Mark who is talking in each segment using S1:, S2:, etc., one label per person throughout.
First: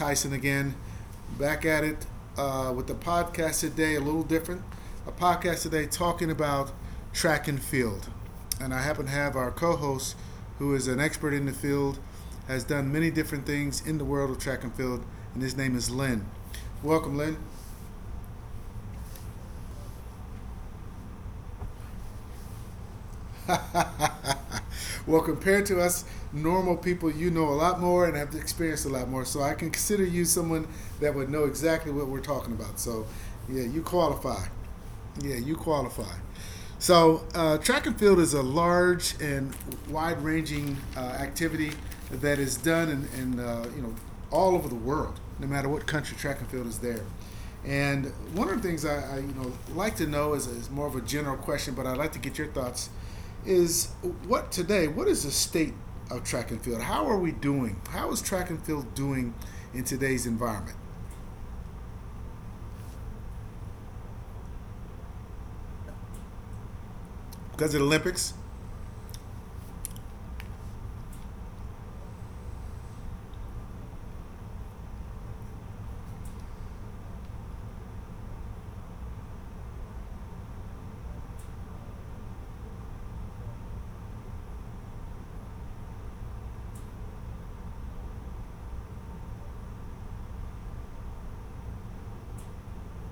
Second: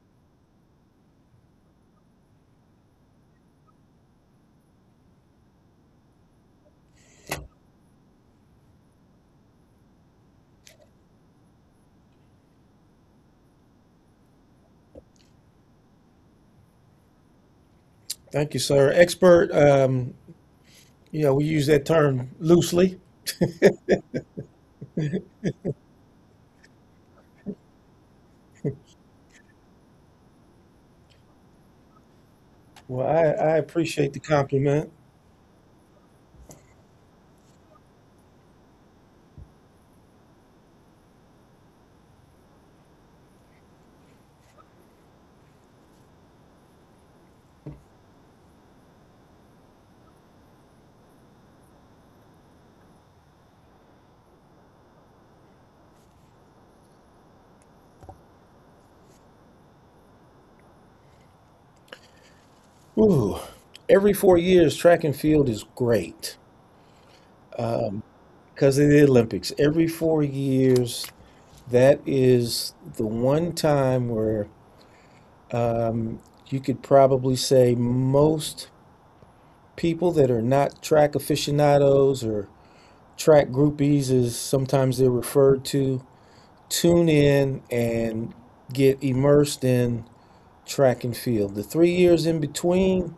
S1: Tyson again. Back at it with the podcast today, a little different. A podcast today talking about track and field. And I happen to have our co host, who is an expert in the field, has done many different things in the world of track and field, and his name is Lynn. Welcome, Lynn.
S2: Thank you, sir. Expert, we use that term loosely.
S1: Well, compared to us normal people, you know a lot more and have experienced a lot more. So I can consider you someone that would know exactly what we're talking about. So,
S2: Well, I
S1: yeah, you
S2: appreciate the
S1: qualify.
S2: compliment.
S1: Yeah, you qualify. So, track and field is a large and wide ranging activity that is done in all over the world, no matter what country track and field is there. And one of the things I like to know is more of a general question, but I'd like to get your thoughts. Is what today? What is the state of track and field? How are we doing? How is track and field doing in today's environment?
S2: Ooh, every 4 years, track and field is great
S1: Because of the Olympics.
S2: because of the Olympics. Every 4 years, that is the one time where you could probably say most people that are not track aficionados or track groupies, as sometimes they're referred to, tune in and get immersed in track and field. The 3 years in between,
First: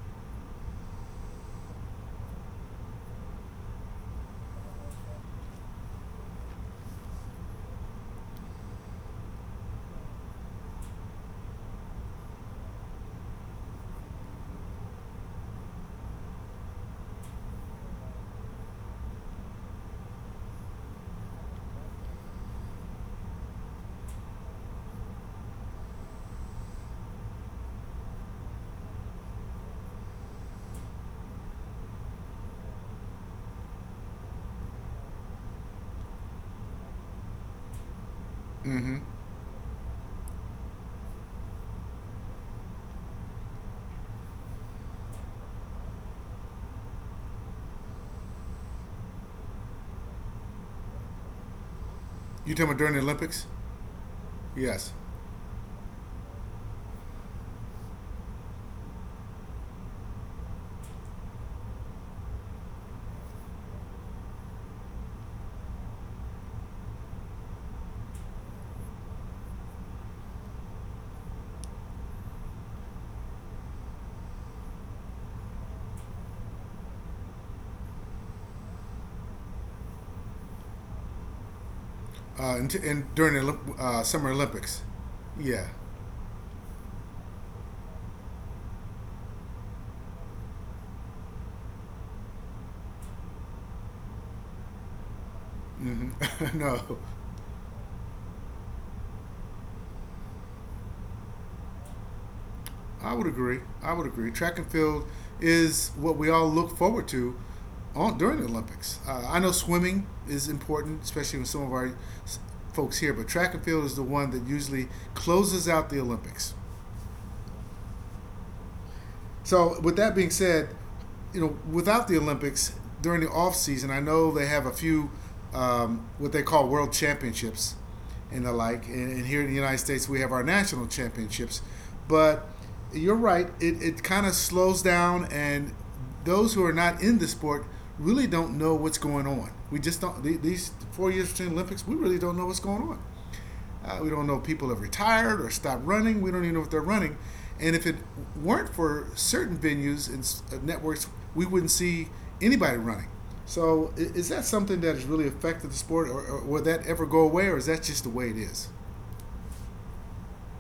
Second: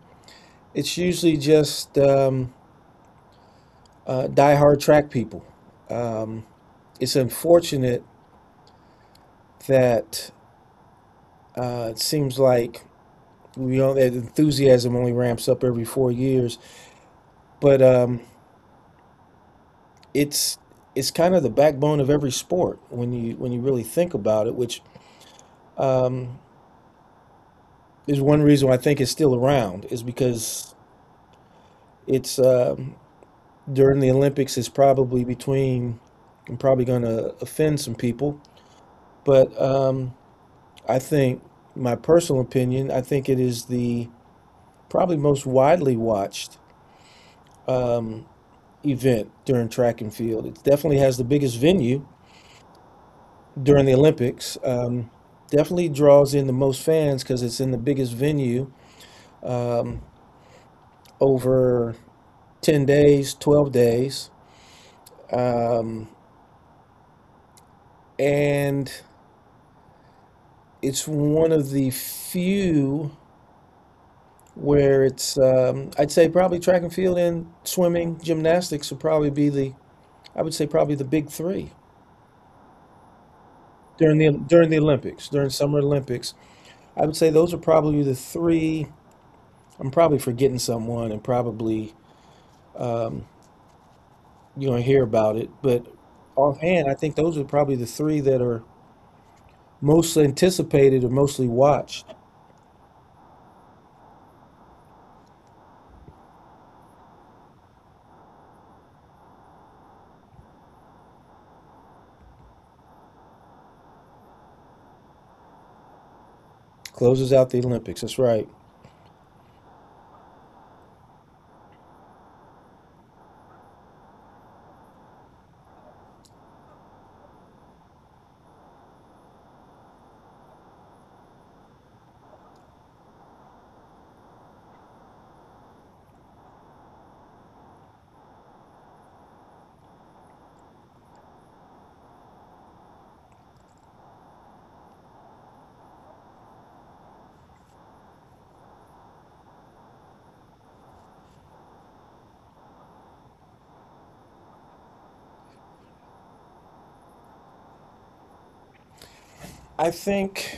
S2: it's usually just diehard track people. Um, it's unfortunate that it seems like we all that enthusiasm only ramps up every 4 years, but it's it's kind of the backbone of every sport when you really think about it. Which um, is one reason why I think it's still around is because it's during the Olympics. It's probably between. I'm probably going to offend some people.
S1: Mm-hmm.
S2: But I think, my personal opinion, I think it is the probably most widely watched um, event during track and field. It definitely has the biggest venue
S1: You talking about during the Olympics?
S2: during the Olympics.
S1: Yes.
S2: Definitely draws in the most fans because it's in the biggest venue um, over 10 days, 12 days. Um, and it's one of the few where it's I'd say probably track and field and swimming, gymnastics would probably be the I would say probably the big three
S1: And during the
S2: during
S1: Summer
S2: the during
S1: Olympics.
S2: the Olympics, during
S1: Yeah.
S2: Summer Olympics. I would say those are probably the three. I'm probably forgetting someone and probably you're gonna hear about it, but
S1: Mm-hmm. no.
S2: offhand, I think those are probably the three that are most anticipated or mostly watched.
S1: I would agree. I would agree. Track and field is what we all look forward to during the Olympics. I know swimming is important, especially with some of our folks here, but track and field is the one that usually closes out the Olympics.
S2: Closes out the Olympics. That's right.
S1: So, with that being said, without the Olympics during the off season, I know they have a few what they call world championships and the like, and here in the United States we have our national championships. But you're right; it kind of slows down, and those who are not in the sport really don't know what's going on. We just don't. These 4 years between Olympics, we really don't know what's going on. We don't know if people have retired or stopped running. We don't even know if they're running. And if it weren't for certain venues and networks, we wouldn't see anybody running. So is that something that has really affected the sport, or will that ever go away, or is that just the way it is?
S2: I think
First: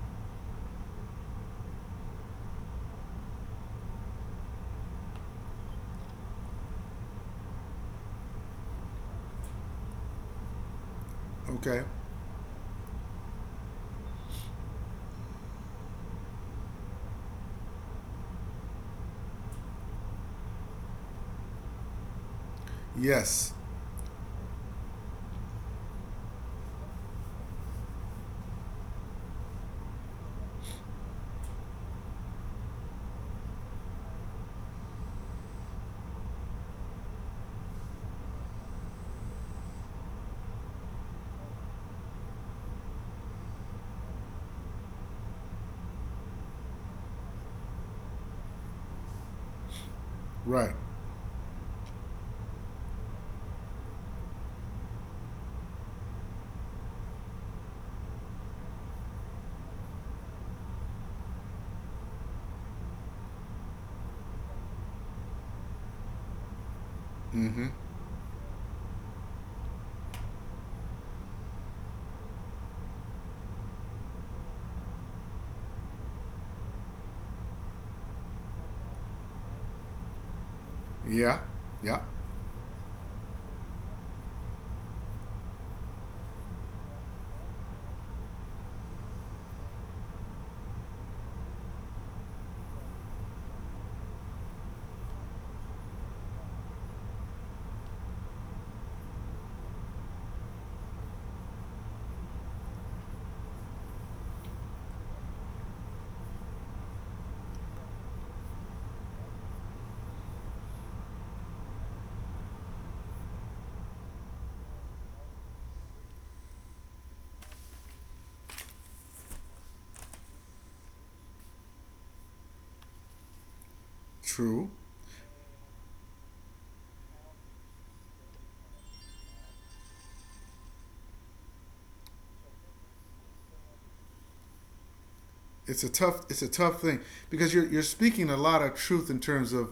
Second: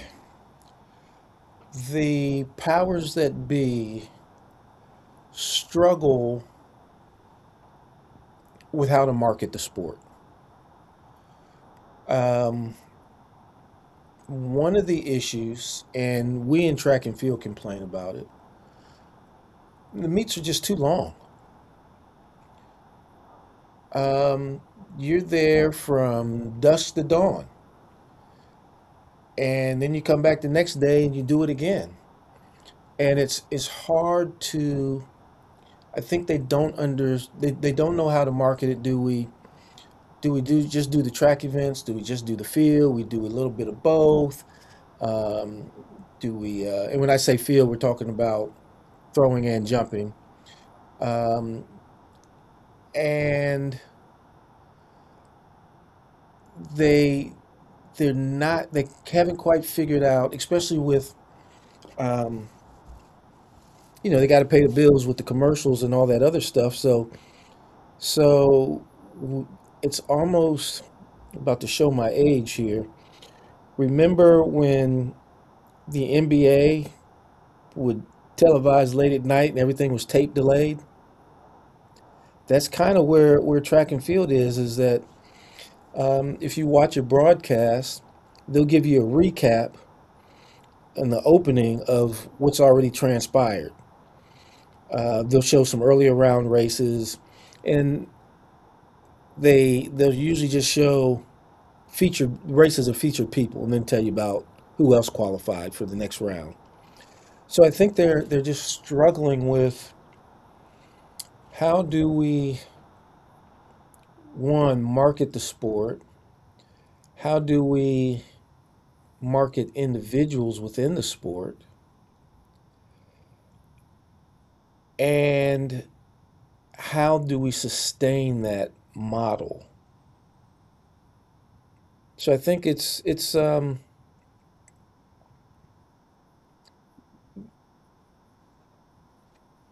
S2: the powers that be struggle with how to market the sport.
S1: Okay.
S2: Um, one of the issues, and we in track and field complain about it, the meets are just too long.
S1: Yes.
S2: Um, you're there from dusk to dawn, and then you come back the next day and you do it again. And it's hard to. I think they don't know how to market it. Do we do the track events? Do we just do the field? We do a little bit of both. Um, do we? And when I say field, we're talking about throwing and jumping.
S1: Right.
S2: And they they're not they haven't quite figured out, especially with um, they got to pay the bills with the commercials and all that other stuff. So
S1: Mm-hmm.
S2: so it's almost about to show my age here. Remember when the NBA would televise late at night and everything was tape delayed?
S1: Yeah. Yeah.
S2: That's kind of where track and field is, is that if you watch a broadcast, they'll give you a recap and the opening of what's already transpired. They'll show some earlier round races, and they'll usually just show featured races of featured people, and then tell you about who else qualified for the next round. So I think they're just struggling with how do we one market the sport, how do we market individuals within the sport,
S1: True.
S2: and how do we sustain that model? So I think it's
S1: It's a tough thing because you're speaking a lot of truth in terms of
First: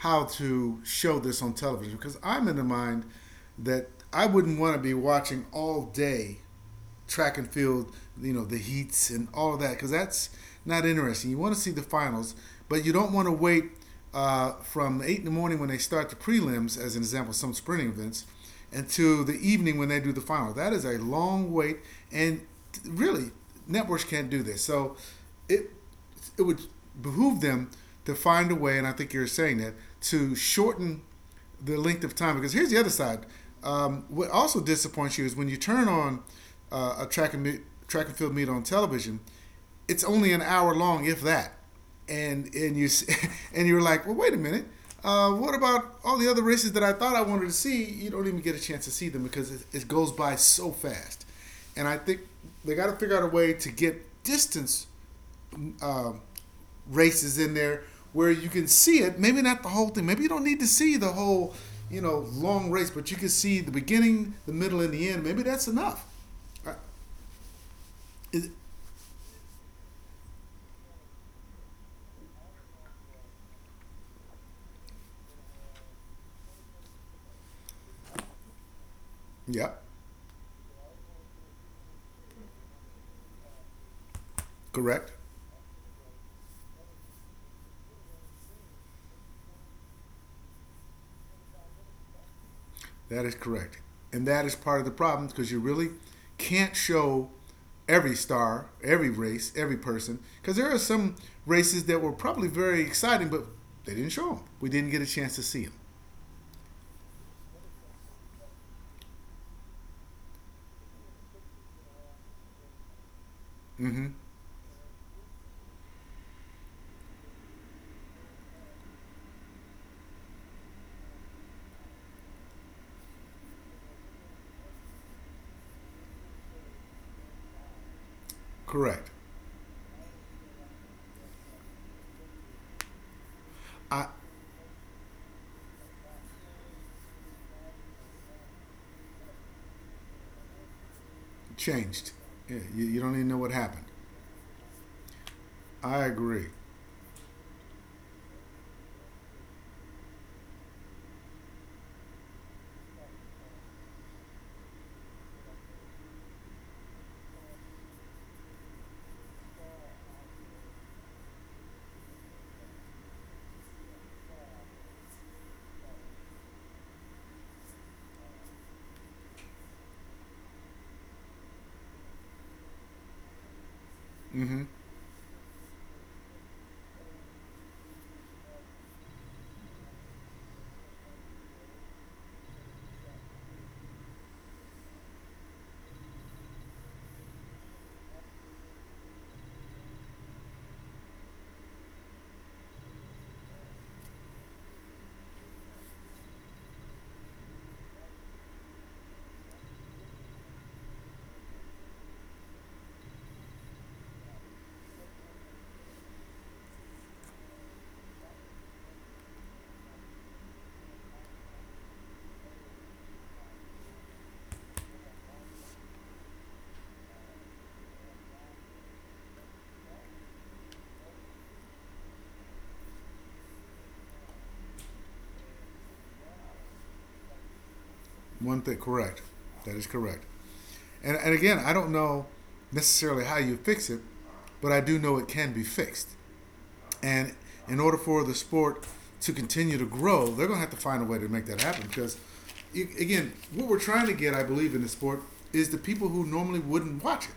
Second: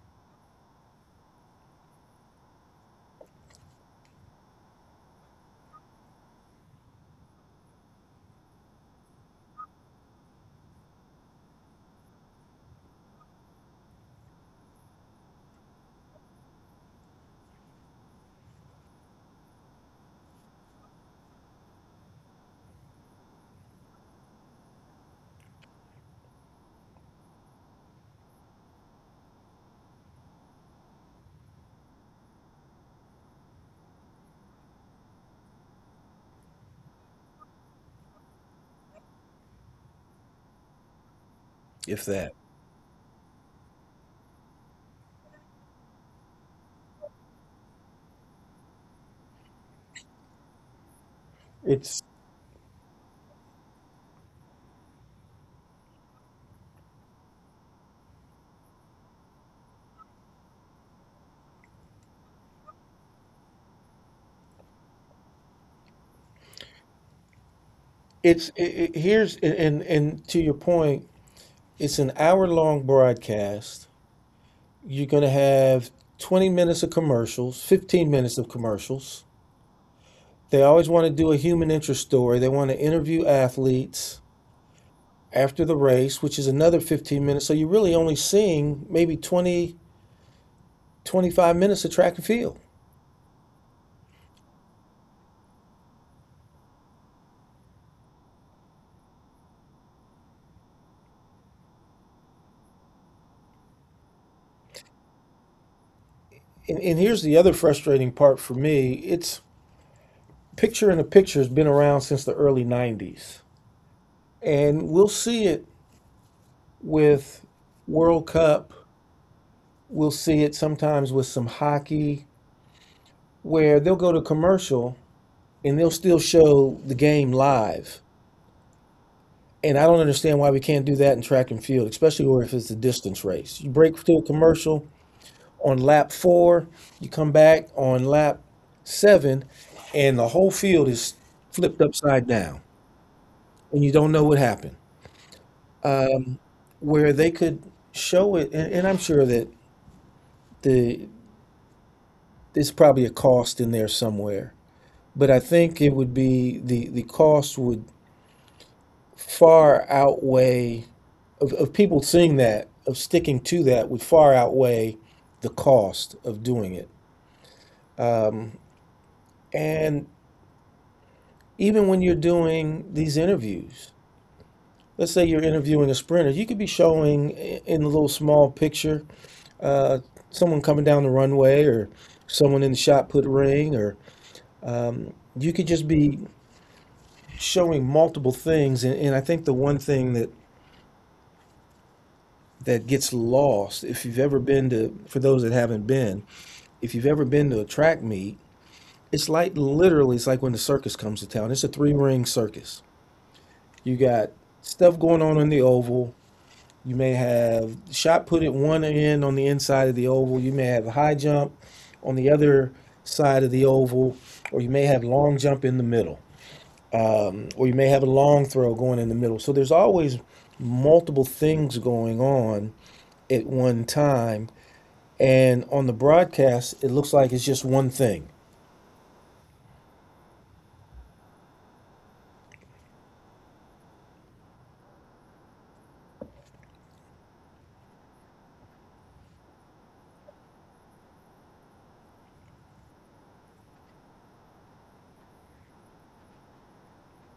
S1: how to show this on television because I'm in the mind that I wouldn't want to be watching all day track and field, the heats and all of that, because that's not interesting. You want to see the finals, but you don't want to wait from 8 in the morning when they start the prelims, as an example, some sprinting events, until the evening when they do the final. That is a long wait, and really, networks can't do this. So it it would behoove them to find a way, and I think you're saying that, to shorten the length of time because here's the other side. What also disappoints you is when you turn on a track and meet, track and field meet on television, it's only an hour long, if that.
S2: if that,
S1: And you and you're like, well, wait a minute. What about all the other races that I thought I wanted to see? You don't even get a chance to see them because it goes by so fast. And I
S2: it's
S1: think they got to figure out a way to get distance um, races in there where you can see it. Maybe not the whole thing. Maybe you don't need to see the whole, long race, but you can see the beginning, the middle, and the end. Maybe that's enough. Uh, is,
S2: it's it, it, here's and to your point, it's an hour long broadcast. You're going to have 20 minutes of commercials, 15 minutes of commercials.
S1: yep,
S2: They always want to do a human interest story. They want to interview athletes
S1: correct.
S2: after the race, which is another 15 minutes. So you're really only seeing maybe 25 minutes of track and field.
S1: That is correct, and that is part of the problem because you really can't show every star, every race, every person, because there are some races that were probably very exciting, but they didn't show them. We didn't get a chance to see them.
S2: And here's the other frustrating part for me. It's picture in a picture has been around since the early 90s. And we'll see it with World Cup. We'll see it sometimes with some hockey where they'll go to commercial and they'll still show the game live.
S1: Correct.
S2: And I don't understand why we can't do that in track and field, especially where if it's a distance race. You break
S1: I,
S2: to a commercial on lap four, you come back on lap seven, and the whole field is flipped
S1: Changed.
S2: upside
S1: Yeah,
S2: down,
S1: you don't even know what
S2: and
S1: happened.
S2: you don't know what happened.
S1: I agree.
S2: Where they could show it, and I'm sure that the there's probably a cost in there somewhere, but I think it would be the cost would far outweigh of people seeing that, of sticking to that would far outweigh the cost of doing it. And even when you're doing these interviews, let's say you're interviewing a sprinter, you could be showing in a little small picture uh, someone coming down the runway or someone in the shot put ring, or you could just be showing multiple things. And I think the one thing that gets lost. If you've ever been to, for those that haven't been, if you've ever been to a track meet, it's like literally, it's like when the circus comes to town. It's a three ring circus. You got stuff going on in the oval. You may have shot put at one end on the inside of the oval. You may have a high jump on the other side of the oval, or you may have long jump in the middle, or you may have a long throw going in the middle. So there's always multiple things going on at one time. And on the broadcast, it looks like it's just one thing.
S1: One thing, correct. That is correct. And again, I don't know necessarily how you fix it, but I do know it can be fixed. And in order for the sport to continue to grow, they're going to have to find a way to make that happen because, again, what we're trying to get, I believe, in the sport is the people who normally wouldn't watch it.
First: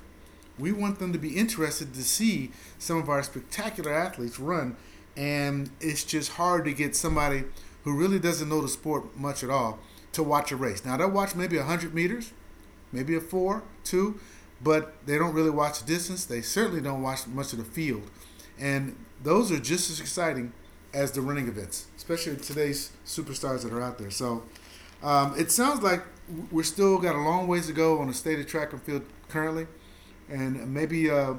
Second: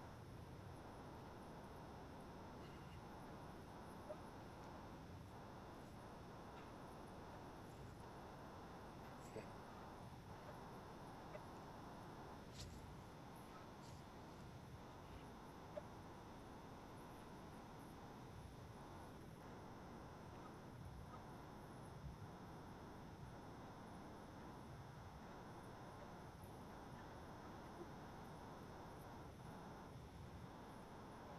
S1: We want them to be interested to see some of our spectacular athletes run, and it's just hard to get somebody who really doesn't know the sport much at all to watch a race. Now, they'll watch maybe 100 meters maybe a four, two, but they don't really watch the distance. They certainly don't watch much of the field. And those are just as exciting as the running events, especially today's superstars that are out there. So it sounds like we're still got a long ways to go on the state of track and field currently. And maybe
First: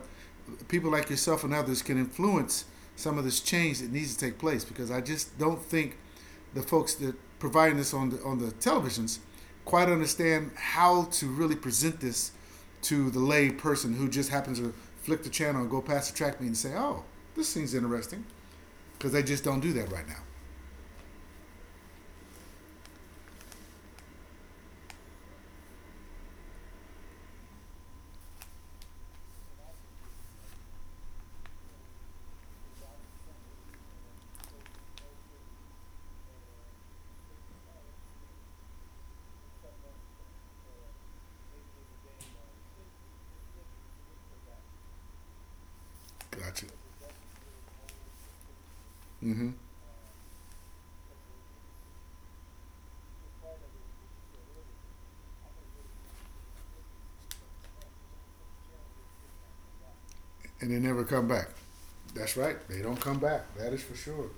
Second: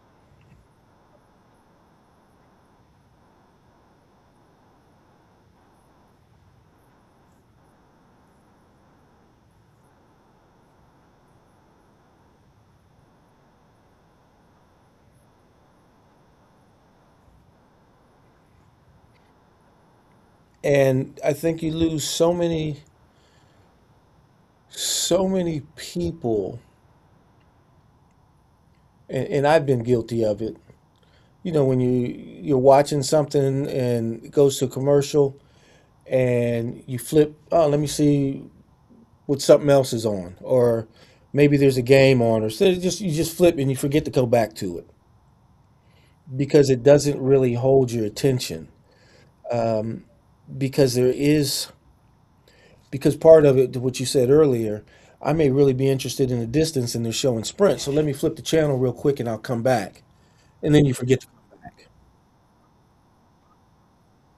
S1: people like yourself and others can influence some of this change that needs to take place because I just don't think the folks that providing this on the televisions quite understand how to really present this to the lay person who just happens to flick the channel and go past the track meet and say, "Oh, this seems interesting," because they just don't do that right now.
S2: And I think you lose so many, so many people, and I've been guilty of it. You know, when you're watching something and it goes to a commercial and you flip, oh, let me see what something else is on, or maybe there's a game on, or so just you just flip and you forget to go back to it
S1: Gotcha.
S2: because it doesn't really hold your attention,
S1: Mm-hmm.
S2: because there is because part of it, what you said earlier, I may really be interested in the distance and they're showing sprint. So let me flip the channel real quick and I'll come back.
S1: And
S2: And
S1: they
S2: then you
S1: never
S2: forget to
S1: come back.
S2: come back.
S1: That's right. They don't come back. That is for sure.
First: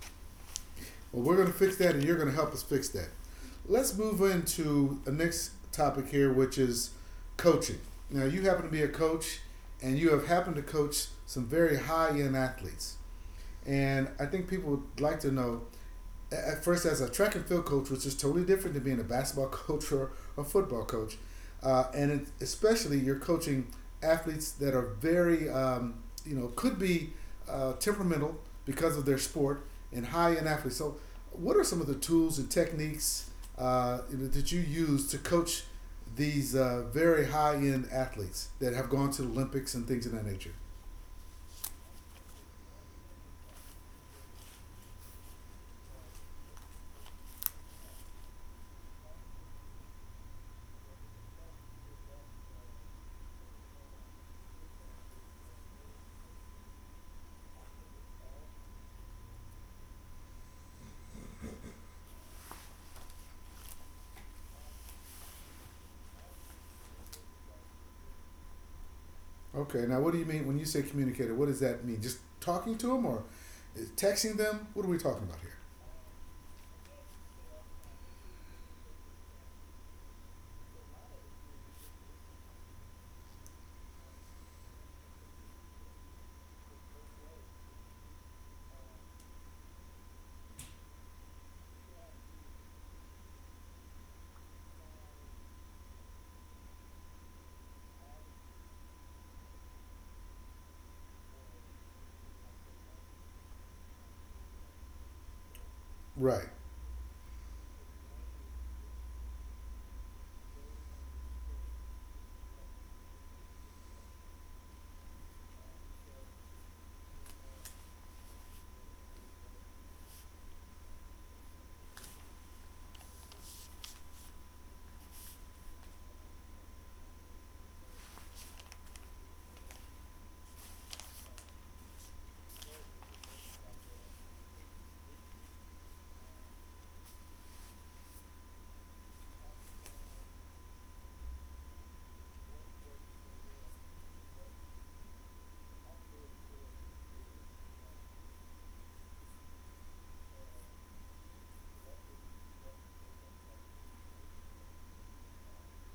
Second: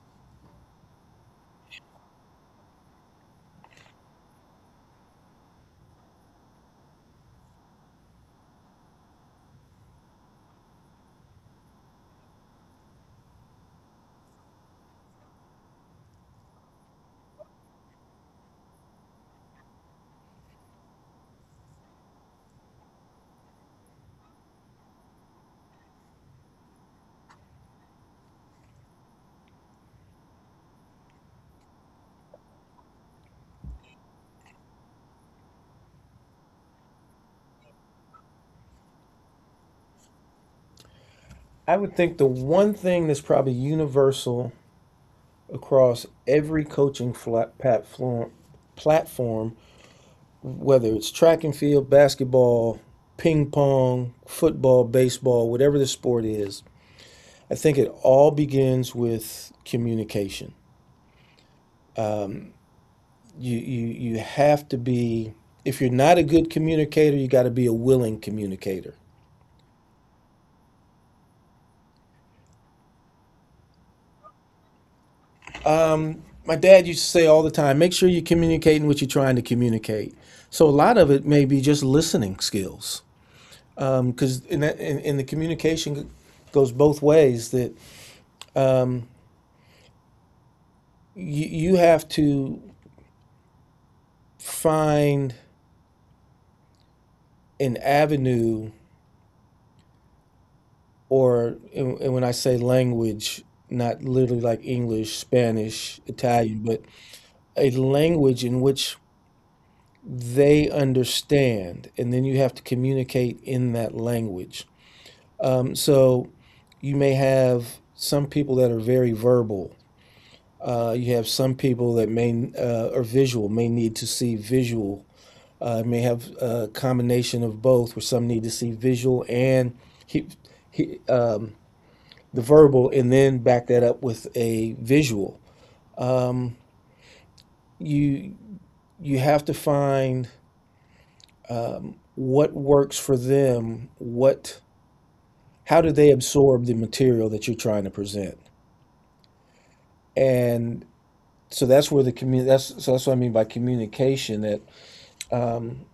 S1: Well, we're going to fix that, and you're going to help us fix that. Let's move into the next topic here, which is coaching. Now, you happen to be a coach, and you have happened to coach some very high end athletes. And I think people would like to know at first, as a track and field coach, which is totally different than being a basketball coach or a football coach, especially you're coaching athletes that are very, could be temperamental because of their sport and high end athletes. So, what are some of the tools and techniques uh, that you use to coach these very high end athletes that have gone to the Olympics and things of that nature?
S2: I would think the one thing that's probably universal across every coaching platform, whether it's track and field, basketball, ping pong, football, baseball, whatever the sport is, I think it all begins with communication. You you you have to be. If you're not a good communicator, you got to be a willing communicator.
S1: Okay, now what do you mean when you say communicator? What does that mean? Just talking to them or texting them? What are we talking about here?
S2: My dad used to say all the time, make sure you're communicating what you're trying to communicate. So a lot of it may be just listening skills because in the communication goes both ways. That um, you have to find an avenue or and when I say language, not literally like English, Spanish,
S1: Right.
S2: Italian, but a language in which they understand. And then you have to communicate in that language. So you may have some people that are very verbal. You have some people that may are visual, may need to see visual. May have a combination of both, where some need to see visual and he, he, um, the verbal, and then back that up with a visual. You you have to find what works for them, what how do they absorb the material that you're trying to present? And so that's what I mean by communication. That, um,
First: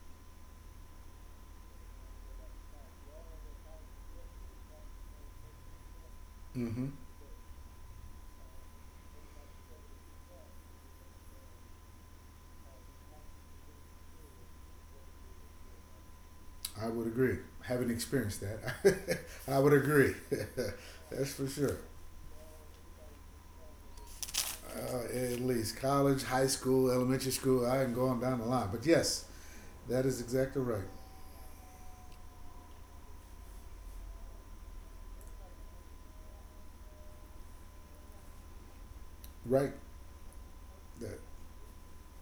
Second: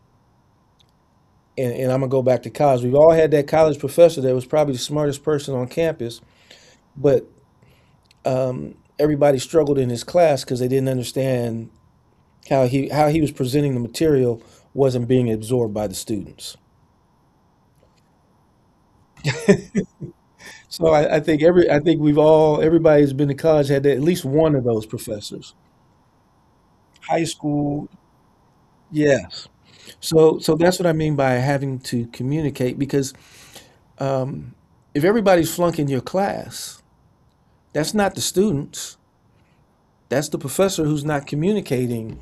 S2: and I'm gonna go back to college. We've all had that college professor that was probably the smartest person on campus,
S1: Mm-hmm.
S2: but, everybody struggled in his class because they didn't understand how he was presenting the material wasn't being absorbed by the students.
S1: I would agree. Haven't experienced that. I would agree.
S2: So I
S1: That's
S2: think
S1: for
S2: every,
S1: sure.
S2: I think we've all, everybody who's been to college had that, at least one of those
S1: uh, at
S2: professors.
S1: least college, high school,
S2: High
S1: elementary school. I
S2: school,
S1: am going down the line, but yes,
S2: yes.
S1: that is
S2: So
S1: exactly
S2: that's what
S1: right.
S2: I mean by having to communicate because um, if everybody's flunking your class, that's not the students.
S1: Right,
S2: That's the professor who's
S1: that
S2: not communicating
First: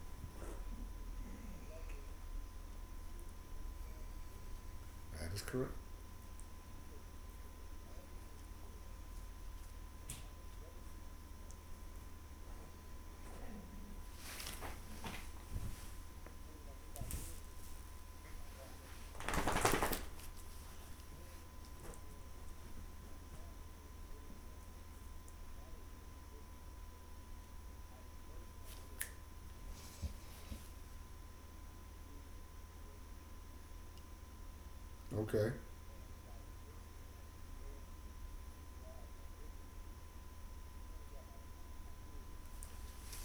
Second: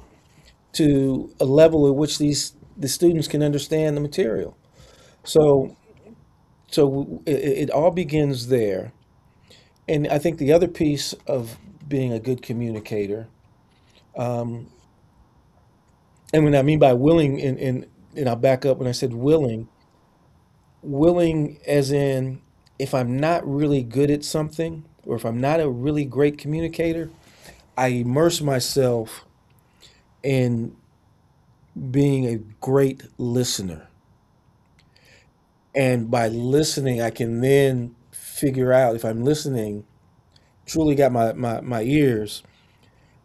S2: to a level at which the students can understand the material.
S1: that is correct.
S2: So, so it all begins there. And I think the other piece of being a good communicator, um, and when I mean by willing, and I'll back up when I said willing, willing as in if I'm not really good at something or if I'm not a really great communicator, I immerse myself in being a great listener.
S1: Okay,
S2: And by listening, I can then figure out if I'm listening, truly got my ears,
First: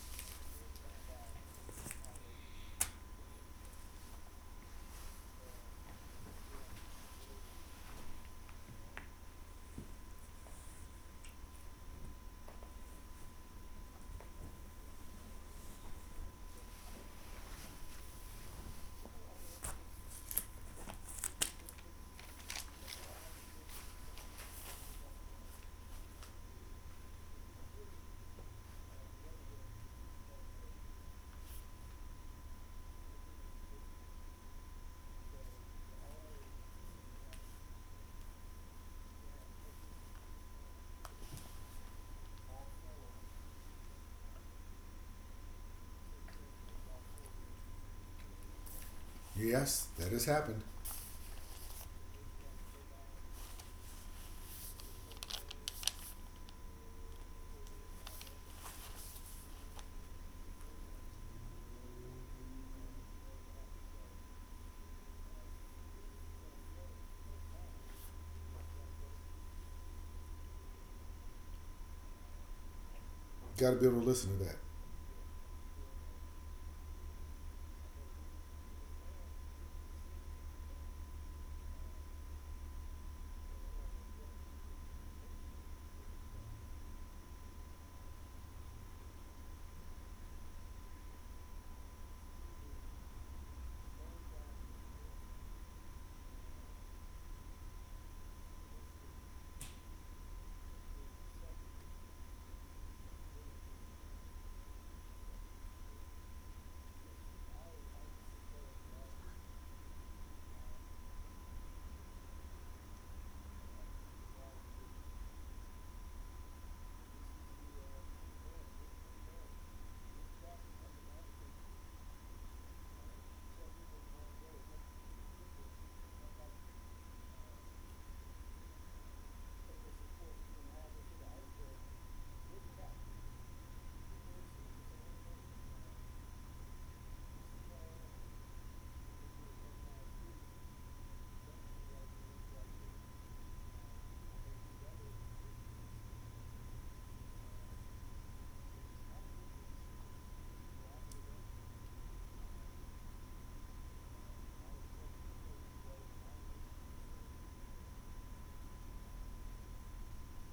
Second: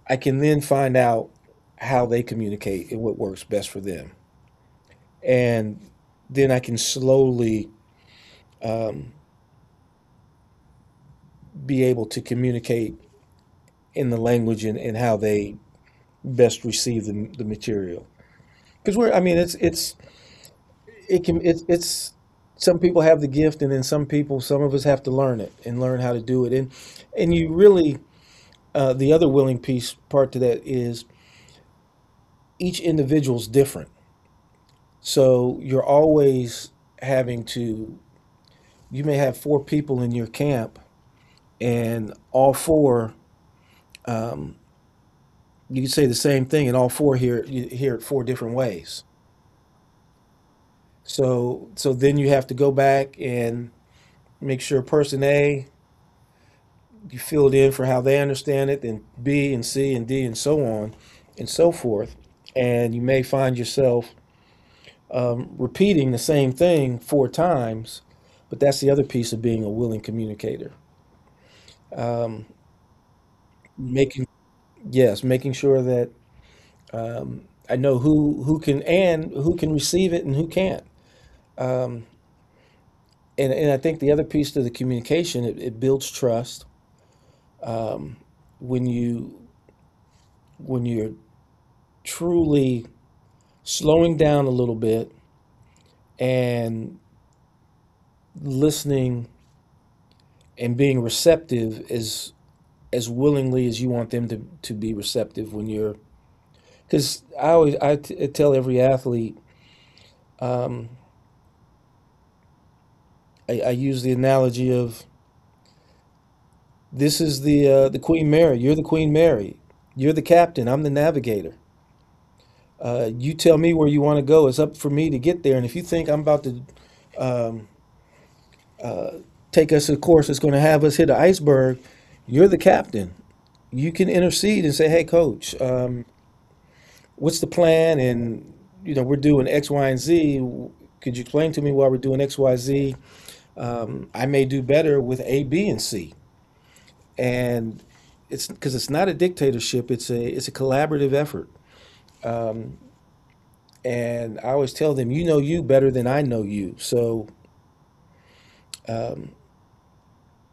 S2: I can then find out how they communicate and what works best for them. And then I can slowly be able to communicate in the language and, how they best receive the material because we're I mean it's it can it's Some people have the gift, and then some people, some of us have to learn it and learn how to do it. And you really, the other willing piece part to that is each individual's different, so you're always having to, you may have four people in your camp, and all four, you could say the same thing, and all four hear, hear it four different ways.
S1: yes, that has happened.
S2: So then you have to go back and make sure person A, you fill it in for how they understand it, then B and C and D and so on and so forth. And you may find yourself repeating the same thing four times, but that's the other piece of being a willing communicator.
S1: Got to be able to
S2: Making,
S1: listen to that.
S2: yes, making sure that I know who can and who can receive it and who can't. And I think the other piece to the communication, it builds trust when you, when you're truly slowing down a little bit and listening and being receptive as willingly as you want them to be receptive when you're, because I always, tell every athlete, I use the analogy of, this is the Queen Mary. You're the Queen Mary, you're the captain, I'm the navigator. You tell me where you want to go, it's up for me to get there. And if you think I'm about to take us a course that's going to have us hit an iceberg, you're the captain, you can intercede and say, "Hey coach, what's the plan? And You know, we're doing x, y, and z. Could you explain to me why we're doing x, y, z? I may do better with a, b, and c." And it's because it's not a dictatorship, it's a collaborative effort. And I always tell them, you know you better than I know you, so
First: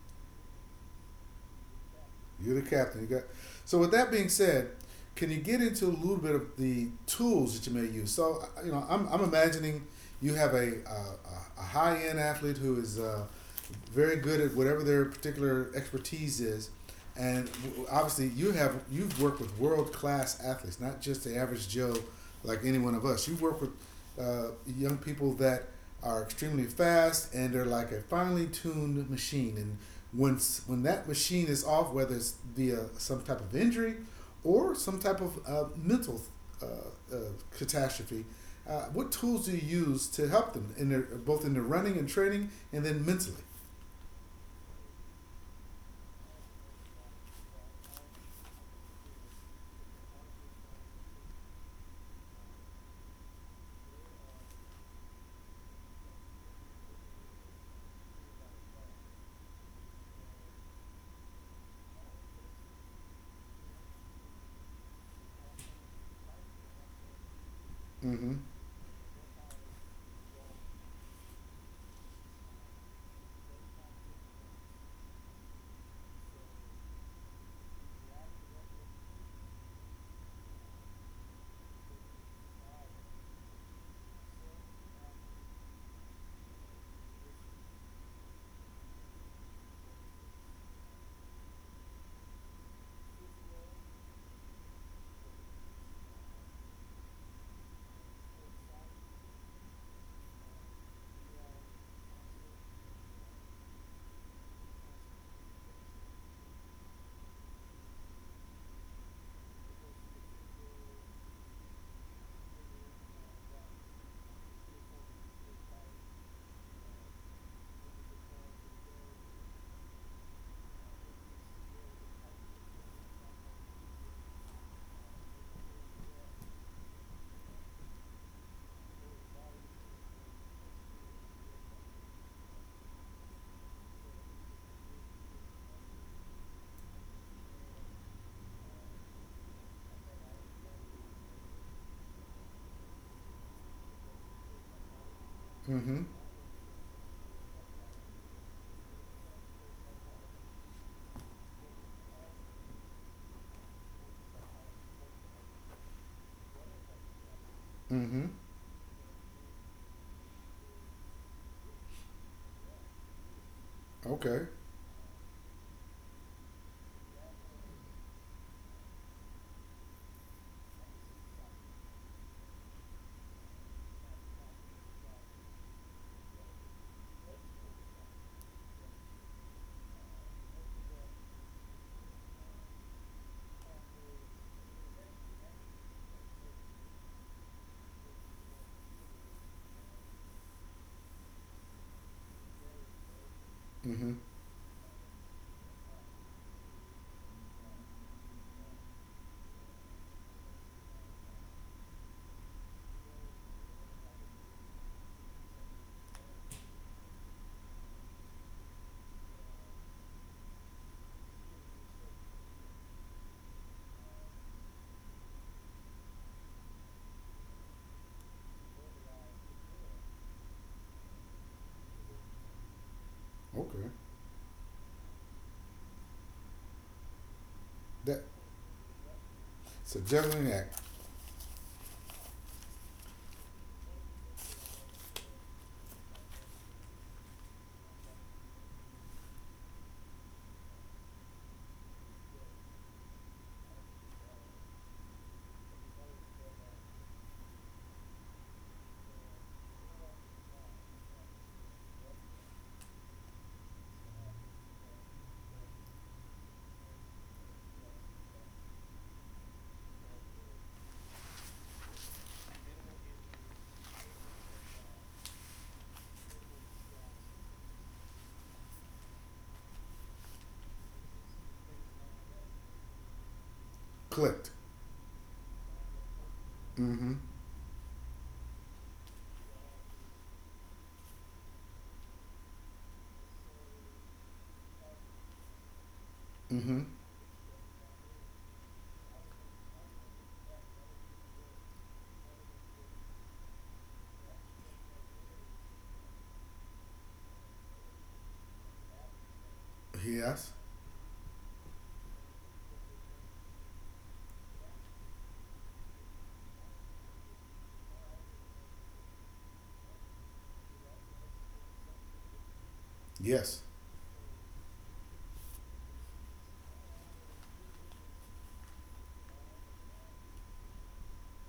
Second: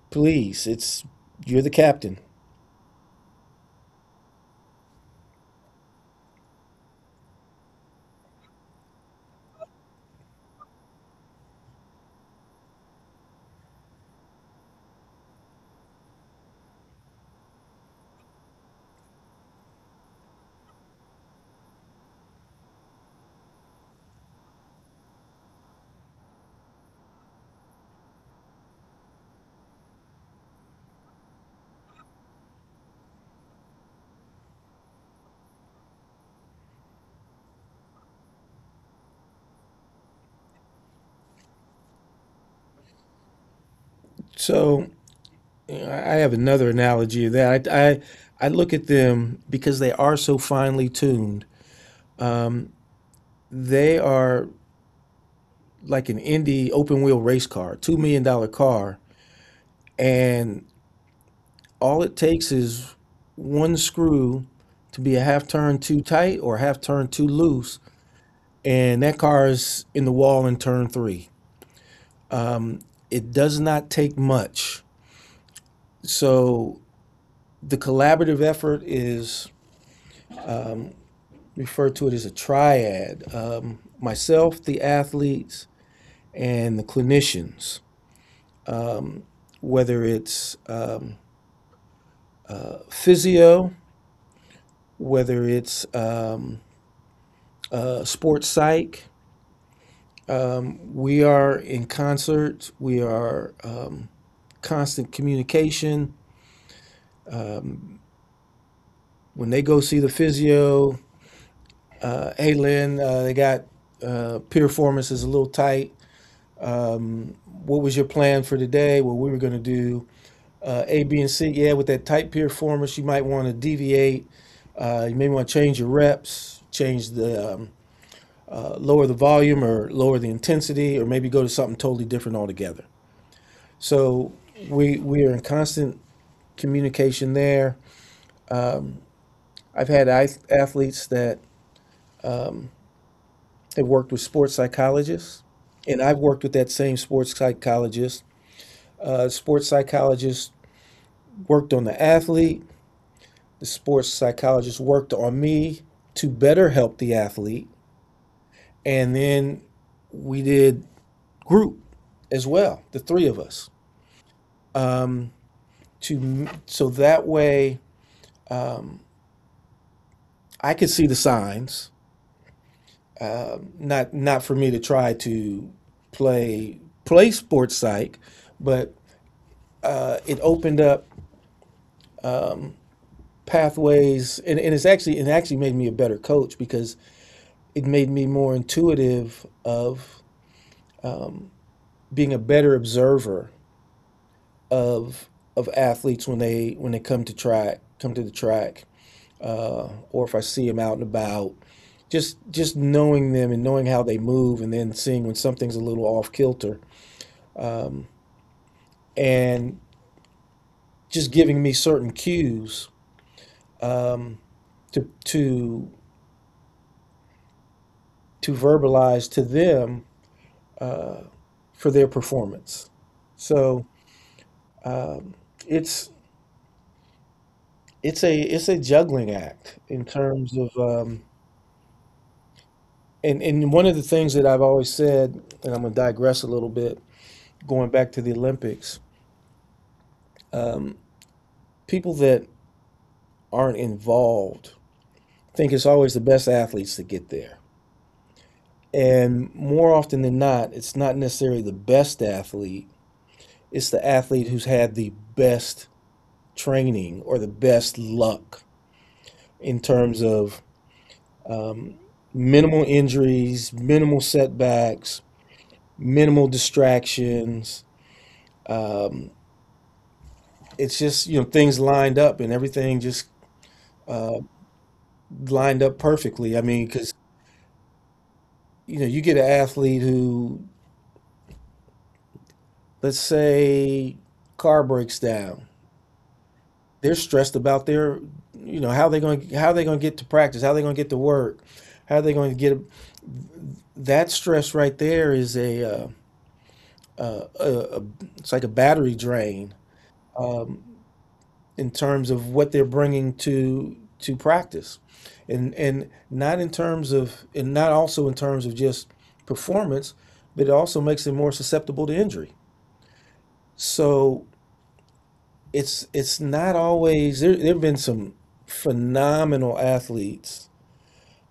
S2: please, it's, you're the captain.
S1: You're the captain. You got. So with that being said, can you get into a little bit of the tools that you may use? So I'm imagining you have a high end athlete who is very good at whatever their particular expertise is, and obviously you've worked with world class athletes, not just the average Joe like any one of us. You've worked with young people that are extremely fast and they're like a finely tuned machine. And once when that machine is off, whether it's via some type of injury or some type of mental uh, uh, catastrophe, what tools do you use to help them in their both in their running and training and then mentally?
S2: So you know, I have another analogy of that. I look at them because they are so finely tuned. They are like an Indy open wheel race car, $2 million dollar car. And all it takes is one screw to be a half turn too tight or a half turn too loose.
S1: Mm-hmm.
S2: And that car is in the wall in turn three. It does not take much. So the collaborative effort is, referred to it as a triad, myself, the athletes, and the clinicians, whether it's, physio, whether it's, sports psych. We are in concert. We are, constant communication. When they go see the physio, "Hey Lynn, they got, performance is a little tight. What was your plan for today? What we were going to do? A, B, and C. Yeah, with that tight performance, you might want to deviate. You may want to change your reps, change the, lower the volume or lower the intensity, or maybe go to something totally different altogether." So we are in constant communication there. I've had athletes that have worked with sports psychologists, and
S1: Mm-hmm.
S2: I've worked with that same sports psychologist. Sports psychologist worked on the athlete. The sports psychologist worked on me to better help the athlete,
S1: Mm-hmm.
S2: and then we did group as well, the three of us,
S1: Okay.
S2: to, so that way I could see the signs, not for me to try to play play sports psych, but it opened up pathways, and, it's actually, it actually made me a better coach because it made me more intuitive of being a better observer
S1: Mm-hmm.
S2: of of athletes when they, come to track, come to the track, or if I see them out and about, just, knowing them and knowing how they move, and then seeing when something's a little off kilter. And just giving me certain cues to, to verbalize to them for their performance. So
S1: Okay.
S2: it's,
S1: That
S2: it's a juggling act
S1: so
S2: in
S1: juggling
S2: terms of,
S1: act
S2: and one of the things that I've always said, and I'm going to digress a little bit, going back to the Olympics. Um, People that aren't involved think it's always the best athletes that get there, and more often than not, it's not necessarily the best athlete. It's the athlete who's had the best training or the best luck in terms of, um, minimal injuries, minimal setbacks, minimal distractions. Um, it's just, you know, things lined up and everything just, uh,
S1: clicked.
S2: lined up perfectly. I mean, because
S1: Mm-hmm.
S2: you know, you get an athlete who, let's say, car breaks down,
S1: Mm-hmm.
S2: they're stressed about their, you know, how they're going to get to practice, how they're going to get to work, how they're going to get a, that stress right there is a, uh, a, a- it's like a battery drain,
S1: Yes.
S2: um, in terms of what they're bringing to practice, and not in terms of, and not also in terms of just performance, but it also makes them more susceptible to injury.
S1: Yes,
S2: So it's not always there. There've been some phenomenal athletes,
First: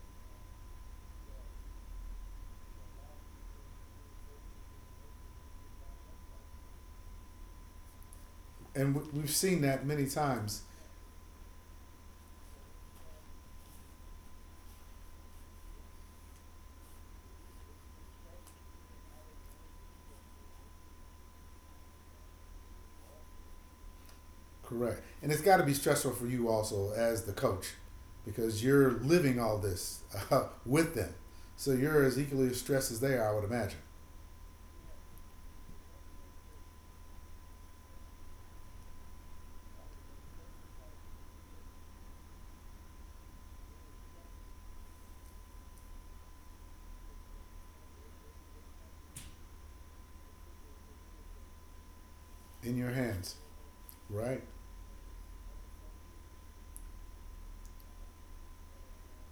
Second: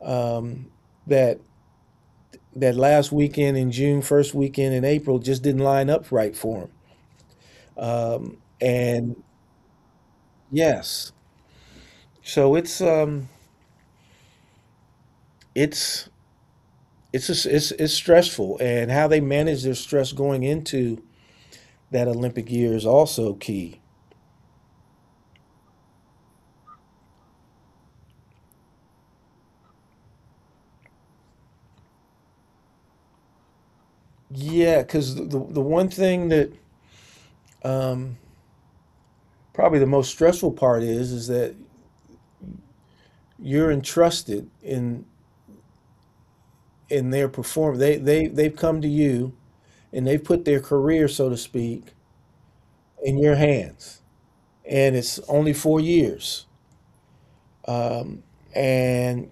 S2: um, that, last weekend in June, first weekend in April, just didn't line up right for them.
S1: and
S2: And
S1: we've seen that many times.
S2: yes, so it's, it's it's just, it's stressful, and how they manage their stress going into that Olympic year is also key.
S1: Correct, and it's got to be stressful for you also as the coach, because you're living all this with them, so you're as equally as stressed as they are, I would imagine,
S2: Yeah, because the one thing that, um, probably the most stressful part is that you're entrusted in, their performance. They, they've come to you and they've put their career, so to speak,
S1: in your
S2: in
S1: hands,
S2: your hands,
S1: right?
S2: and it's only 4 years. Um, and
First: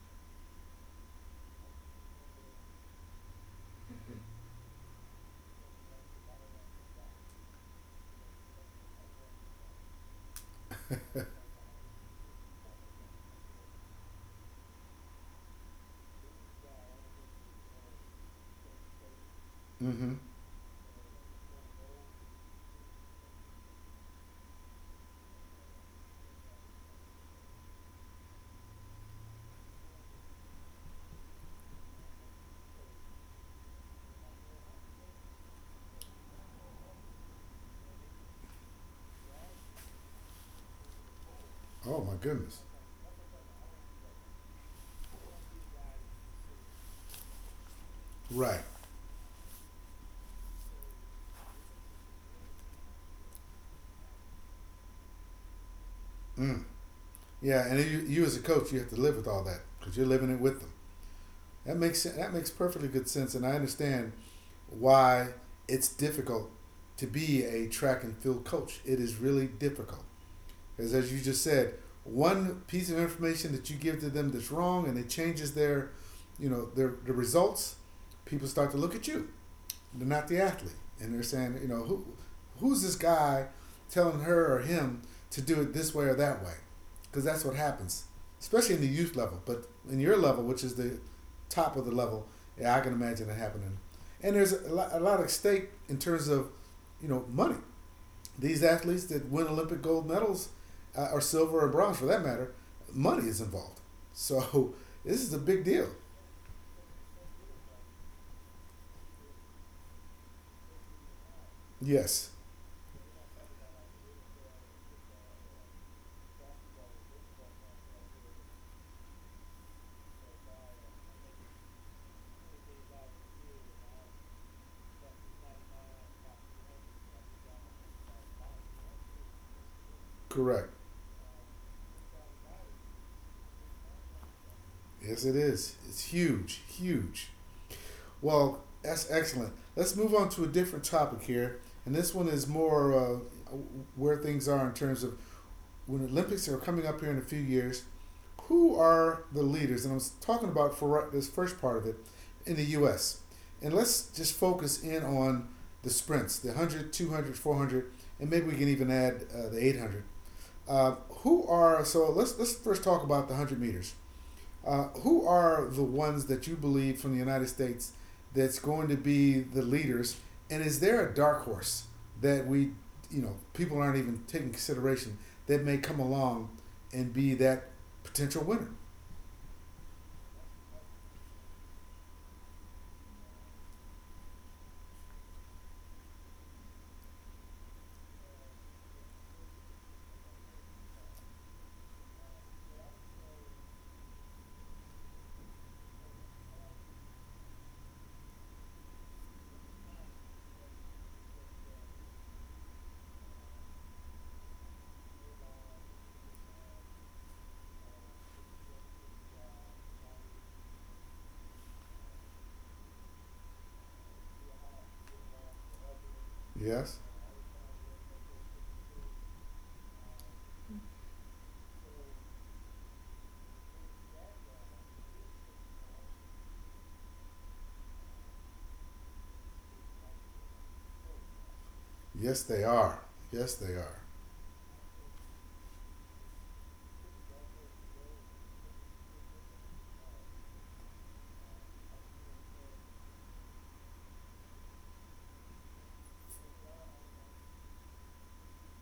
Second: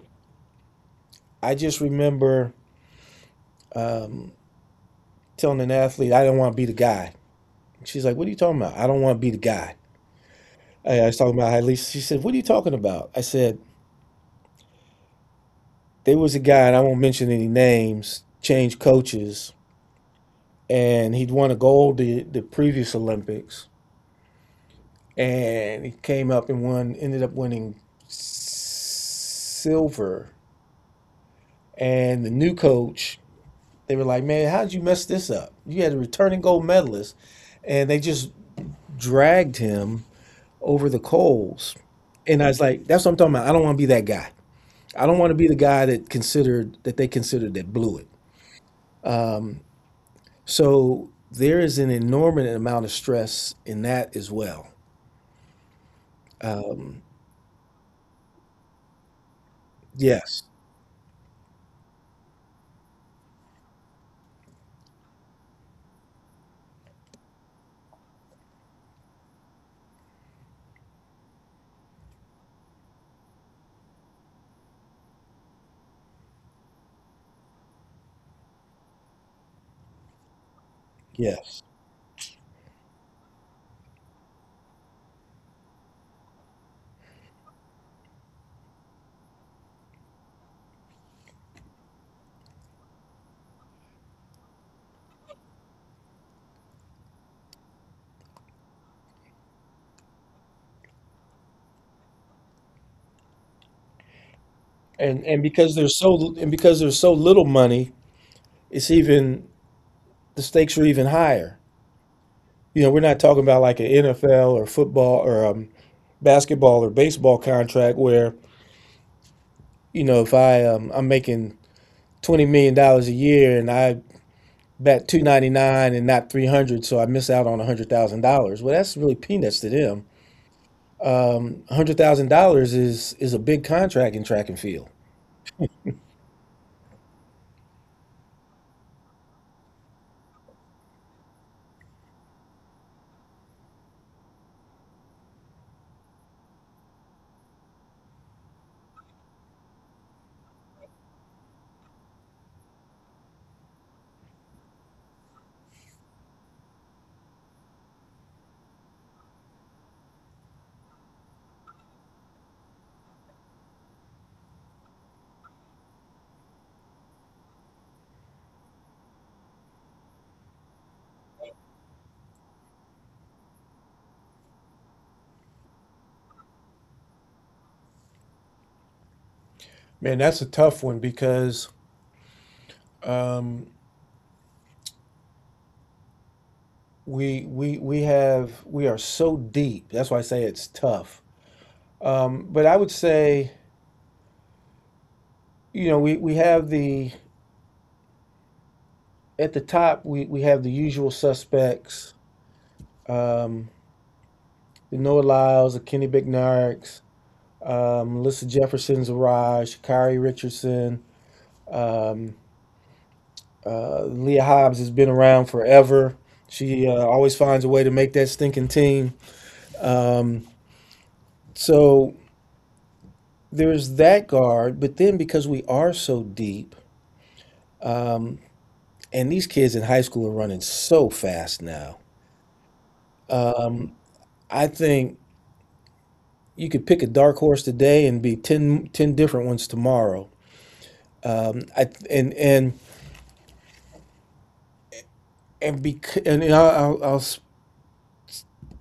S2: I just remember, um, telling an athlete, I didn't want to be the guy. She's like, "What are you talking about? I don't want to be the guy." I was talking about at least. She said, "What are you talking about?" I said, "There was a guy, and I won't mention any names. Changed coaches,
S1: Mm-hmm.
S2: and he'd won a gold, the previous Olympics, and he came up and won, ended up winning silver. And the new coach, they were like, 'Man, how'd you mess this up? You had a returning gold medalist,' and they just dragged him over the coals."
S1: Oh my
S2: And I was
S1: goodness.
S2: like, "That's what I'm talking about. I don't want to be that guy. I don't want to be the guy that considered, that they considered that blew it."
S1: Right.
S2: So there is an enormous amount of stress in that as well.
S1: Mm.
S2: Um,
S1: Yeah, and you as a coach, you have to live with all that because you're living it
S2: yes,
S1: with them. That makes perfectly good sense, and I understand why it's difficult to be a track and field coach. It is really difficult. Because as you just said, one piece of information that you give to them that's wrong and it changes their, you know, their results, people start to look at you. They're not the athlete. And they're saying,
S2: yes,
S1: who's this guy telling her or him to do it this way or that way? Because that's what happens, especially in the youth level. But in your level, which is the top of the level, yeah, I can imagine it happening. And there's a lot at stake in terms of, you know, money these athletes that win Olympic gold medals or silver or bronze for that matter, money is involved. So this
S2: and
S1: is a big
S2: because
S1: deal.
S2: there's so, and because there's so little money, it's even, the stakes are even higher.
S1: Yes,
S2: You know, we're not talking about like an NFL or football or, basketball or baseball contract where, you know, if I, I'm making $20 million a year and I Bet 299 and not 300, so I miss out on $100,000, well that's really peanuts to them.
S1: correct.
S2: $100,000 is a big contract in track and field.
S1: Yes, it is. It's huge, huge. Well, that's excellent. Let's move on to a different topic here, and this one is more where things are in terms of when Olympics are coming up here in a few years. Who are the leaders? And I'm talking about for right, this first part of it in the U.S. And let's just focus in on the sprints, the 100, 200, 400, and maybe we can even add the 800. Who are so? Let's first talk about the 100 meters. Who are the ones that you believe from the United States that's going to be the leaders? And is there a dark horse that we, you know, people aren't even taking consideration that may come along and be that potential winner?
S2: Man, that's a tough one because, um, we have, we are so deep, that's why I say it's tough. But I would say, you know, we have the, at the top we have the usual suspects, um, the Noah Lyles, the Kenny Bignarks, Melissa Jeffersons, Zaraj, Kyrie Richardson. Um, Leah Hobbs has been around forever. She,
S1: Yes.
S2: always finds a way to make that stinking team. So there's that guard. But then because we are so deep, and these kids in high school are running so fast now,
S1: Yes, they are. Yes, they are.
S2: I think you could pick a dark horse today and be 10 different ones tomorrow. I, and bec- and I'll,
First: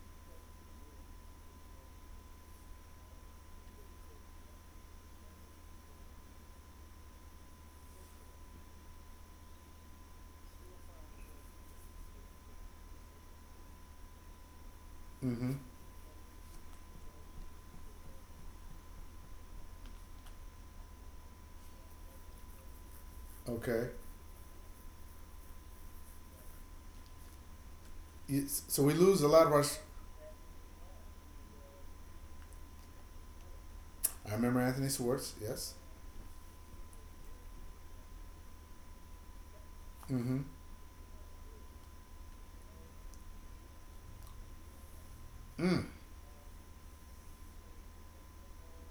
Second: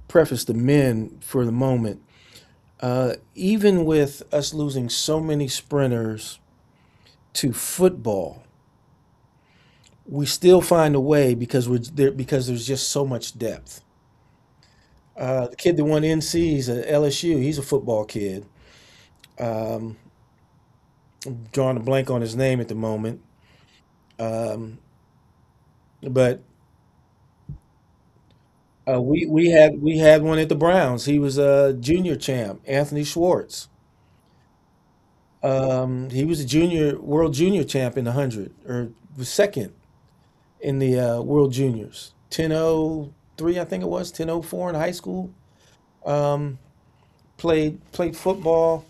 S2: Preface the men for the moment. Even with us losing so many sprinters to football, we still find a way because we're there because there's just so much depth.
S1: Mm-hmm.
S2: The kid that won NC, he's at LSU. He's a football kid. Drawing a blank on his name at the moment,
S1: Okay.
S2: but
S1: It's, so we lose a
S2: we
S1: lot
S2: we
S1: of our. Sh-
S2: had we had one at the Browns. He was a junior champ, Anthony Schwartz.
S1: I remember Anthony Schwartz. Yes.
S2: He was a junior, world junior champ in the hundred, or was second
S1: Mm-hmm.
S2: in the, world juniors. 1003, I think it was 1004 in high school.
S1: Mm.
S2: Um, played football,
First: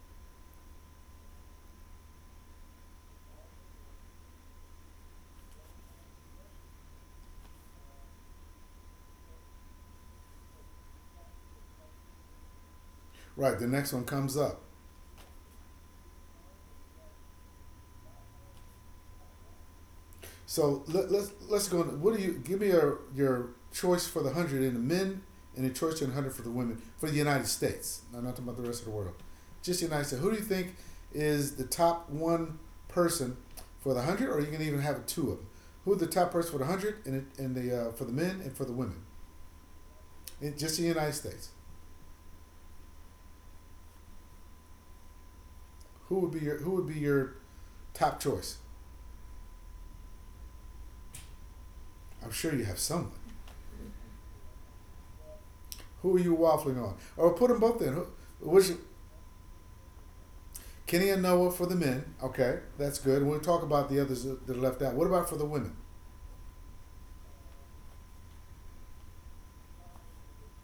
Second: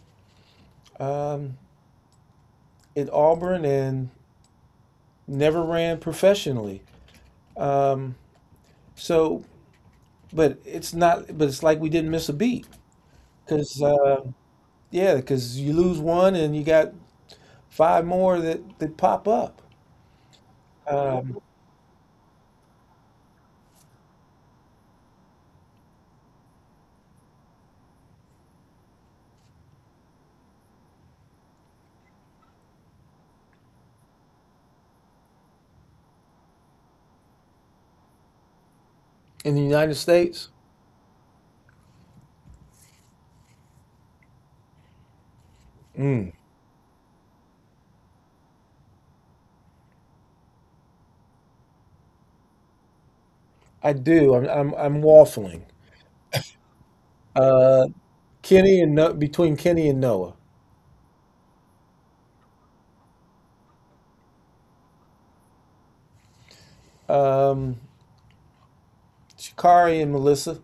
S2: um, at Auburn, and never ran professionally. Um, so, but it's not, but it's like we didn't miss a beat
S1: Right. The
S2: because,
S1: next one comes up.
S2: yeah, because you lose one and you got five more that, that pop up.
S1: So let, let's
S2: Um,
S1: let's go. What do you give me your choice for the hundred in the men and your choice in the hundred for the women for the United States? No, I'm not talking about the rest of the world. Just the United States. Who do you think is the top one person for the hundred, or are you gonna even have two of them? Who are the top person for the hundred and and the for the men and for the women?
S2: in the United States,
S1: In just in the United States, who
S2: mm,
S1: would be your top choice? I'm sure you have someone. Mm-hmm.
S2: I do. I'm waffling.
S1: Who are you waffling on? Or put them both
S2: Uh,
S1: in. Who, which
S2: Kenny and no-, between Kenny and Noah.
S1: Kenny and Noah for the men. Okay, that's good. We'll talk about the others that are left out. What about for the women?
S2: Um, Shikari and Melissa.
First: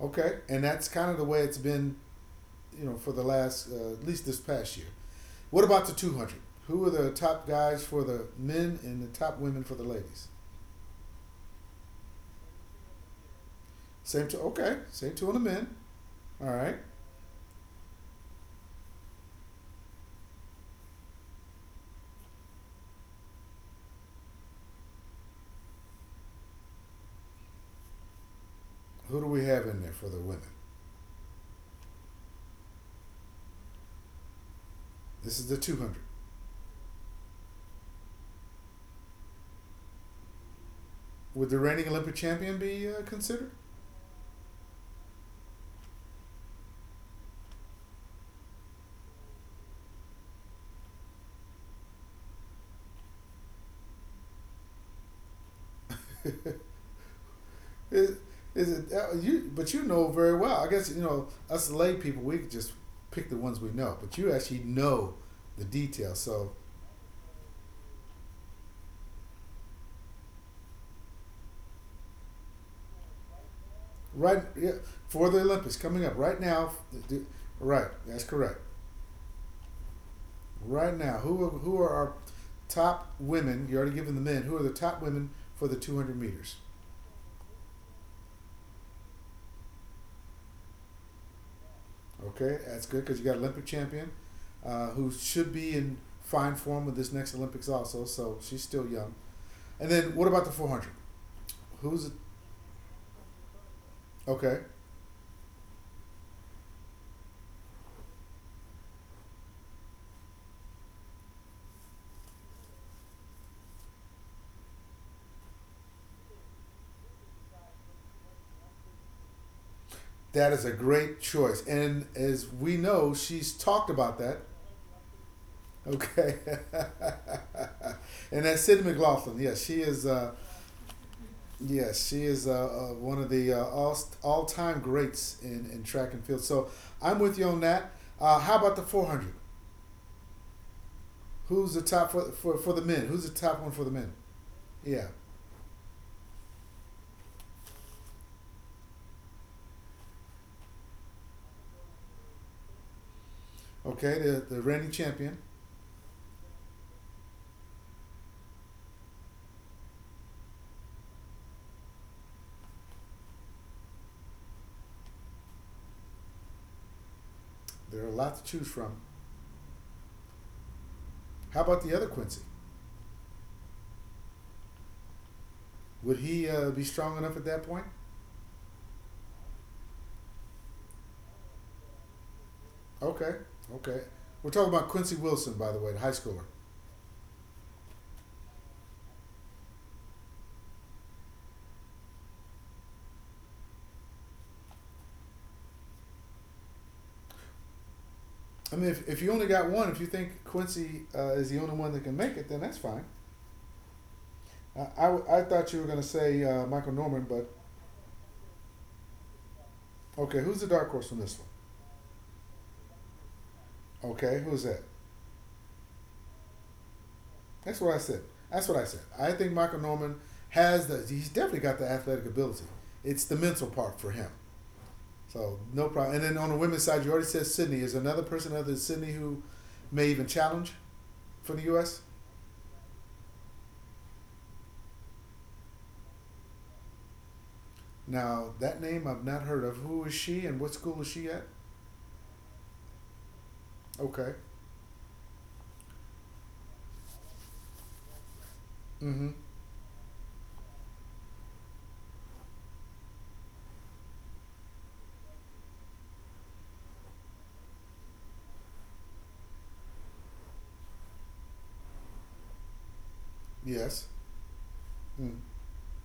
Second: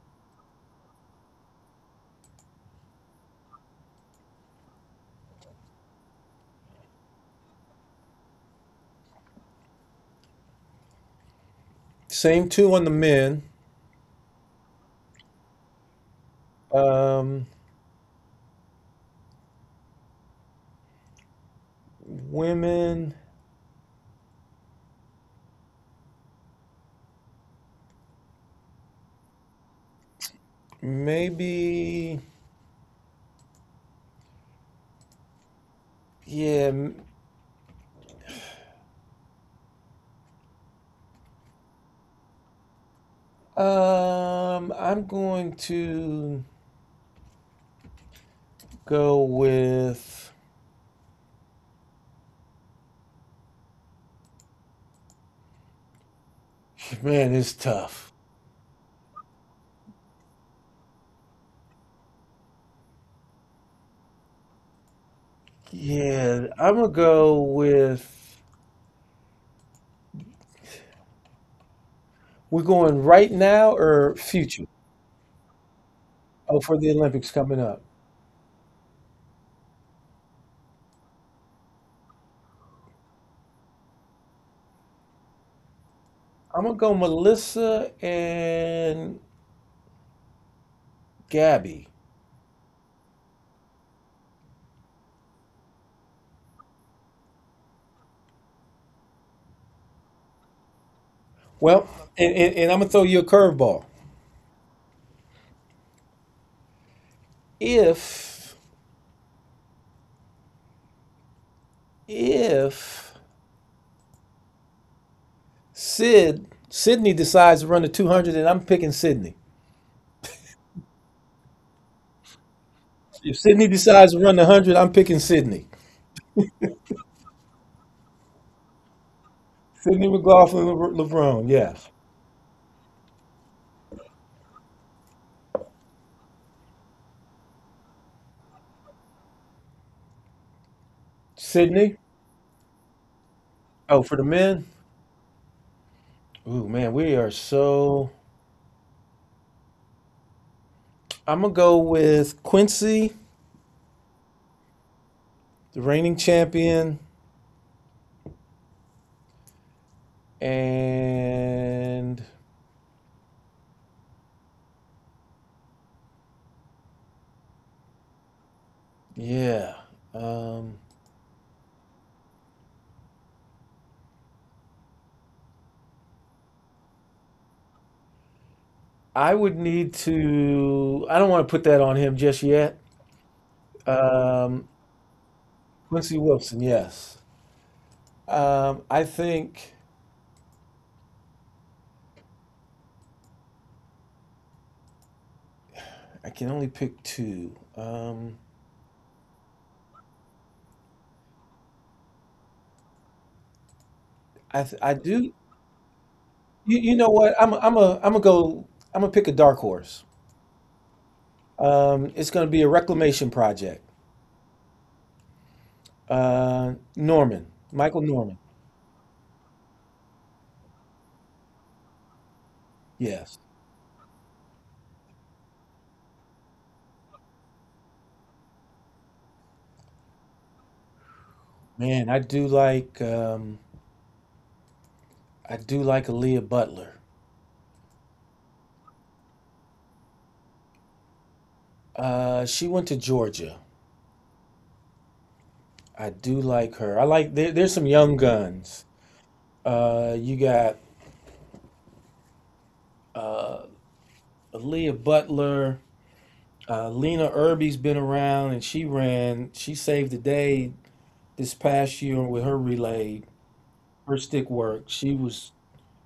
S1: Okay, and that's kind of the way it's been, you know, for the last at least this past year. What about the 200? Who are the top guys for the men and the top women for the ladies?
S2: Same two on the men.
S1: Same two. Okay, same two on the men. All right.
S2: Um, women,
S1: Who do we have in there for the women?
S2: maybe,
S1: This is the 200.
S2: yeah.
S1: Would the reigning Olympic champion be considered?
S2: I'm going to go with, man, it's tough.
S1: Is, is it you? But you know very well. I guess you know us lay people. We could just pick the ones we know, but you actually know the details.
S2: Yeah,
S1: So
S2: I'm gonna go with, we're going right now or
S1: right,
S2: future?
S1: yeah, for the Olympics coming up right
S2: Oh,
S1: now.
S2: for the Olympics coming up.
S1: Right, that's correct. Right now, who are our top women? You already given the men. Who are the top women for the 200 meters?
S2: I'm gonna go Melissa and Gabby.
S1: Okay, that's good because you got Olympic champion, who should be in fine form with this next Olympics also. So she's still young. And then what about the 400?
S2: Well,
S1: Who's it?
S2: and I'm gonna throw you a curveball.
S1: Okay.
S2: If, if Sid Sydney decides to run the 200, then I'm picking Sydney.
S1: That is a great choice. And as we know,
S2: If
S1: she's
S2: Sydney
S1: talked
S2: decides
S1: about
S2: to run
S1: that.
S2: the 100, I'm picking Sydney.
S1: Okay. And that's Sidney McLaughlin. Yeah, she is.
S2: Sydney McLaughlin, LeBron, yes.
S1: Yes, she is one of the all time greats in track and field. So I'm with you on that. How about the 400? Who's the
S2: Sydney.
S1: top for the men? Who's the top one for the
S2: Oh,
S1: men?
S2: for the men.
S1: Yeah.
S2: Ooh, man, we are so. I'm gonna go with Quincy,
S1: Okay, the reigning champion.
S2: the reigning champion, and
S1: There are a lot to choose from.
S2: yeah. Um,
S1: How about the other Quincy? Would he be strong enough at that point?
S2: I would need to. I don't want to put that on him just yet.
S1: Okay, okay. We're
S2: Um,
S1: talking about Quincy Wilson, by the way, the high
S2: Quincy
S1: schooler.
S2: Wilson, yes. I think I can only pick two.
S1: I mean, if you only got one, if you think Quincy is the only one that can make it, then that's fine.
S2: I do.
S1: I thought you were going to say
S2: You,
S1: Michael
S2: you know
S1: Norman,
S2: what?
S1: but
S2: I'm gonna go. I'm gonna pick a dark horse.
S1: okay, who's the dark horse from this one?
S2: It's going to be a reclamation project.
S1: Okay, who's that?
S2: Norman,
S1: That's what I
S2: Michael
S1: said.
S2: Norman.
S1: That's what I said. I think Michael Norman has the, he's definitely got the athletic ability. It's the
S2: Yes,
S1: mental part for him. So no problem. And then on the women's side, you already said Sydney. Is another person other than Sydney who may even challenge for the U.S.?
S2: man, I do like Aaliyah Butler.
S1: Now that name I've not heard of. Who is she and what school is she at?
S2: She went to Georgia.
S1: Okay.
S2: I do like her. I like there's some young guns.
S1: Mm-hmm.
S2: You got Aaliyah Butler. Lena Irby's been around, and she ran. She saved the day this past year with her relay,
S1: Yes.
S2: her stick work. She
S1: Mm.
S2: was.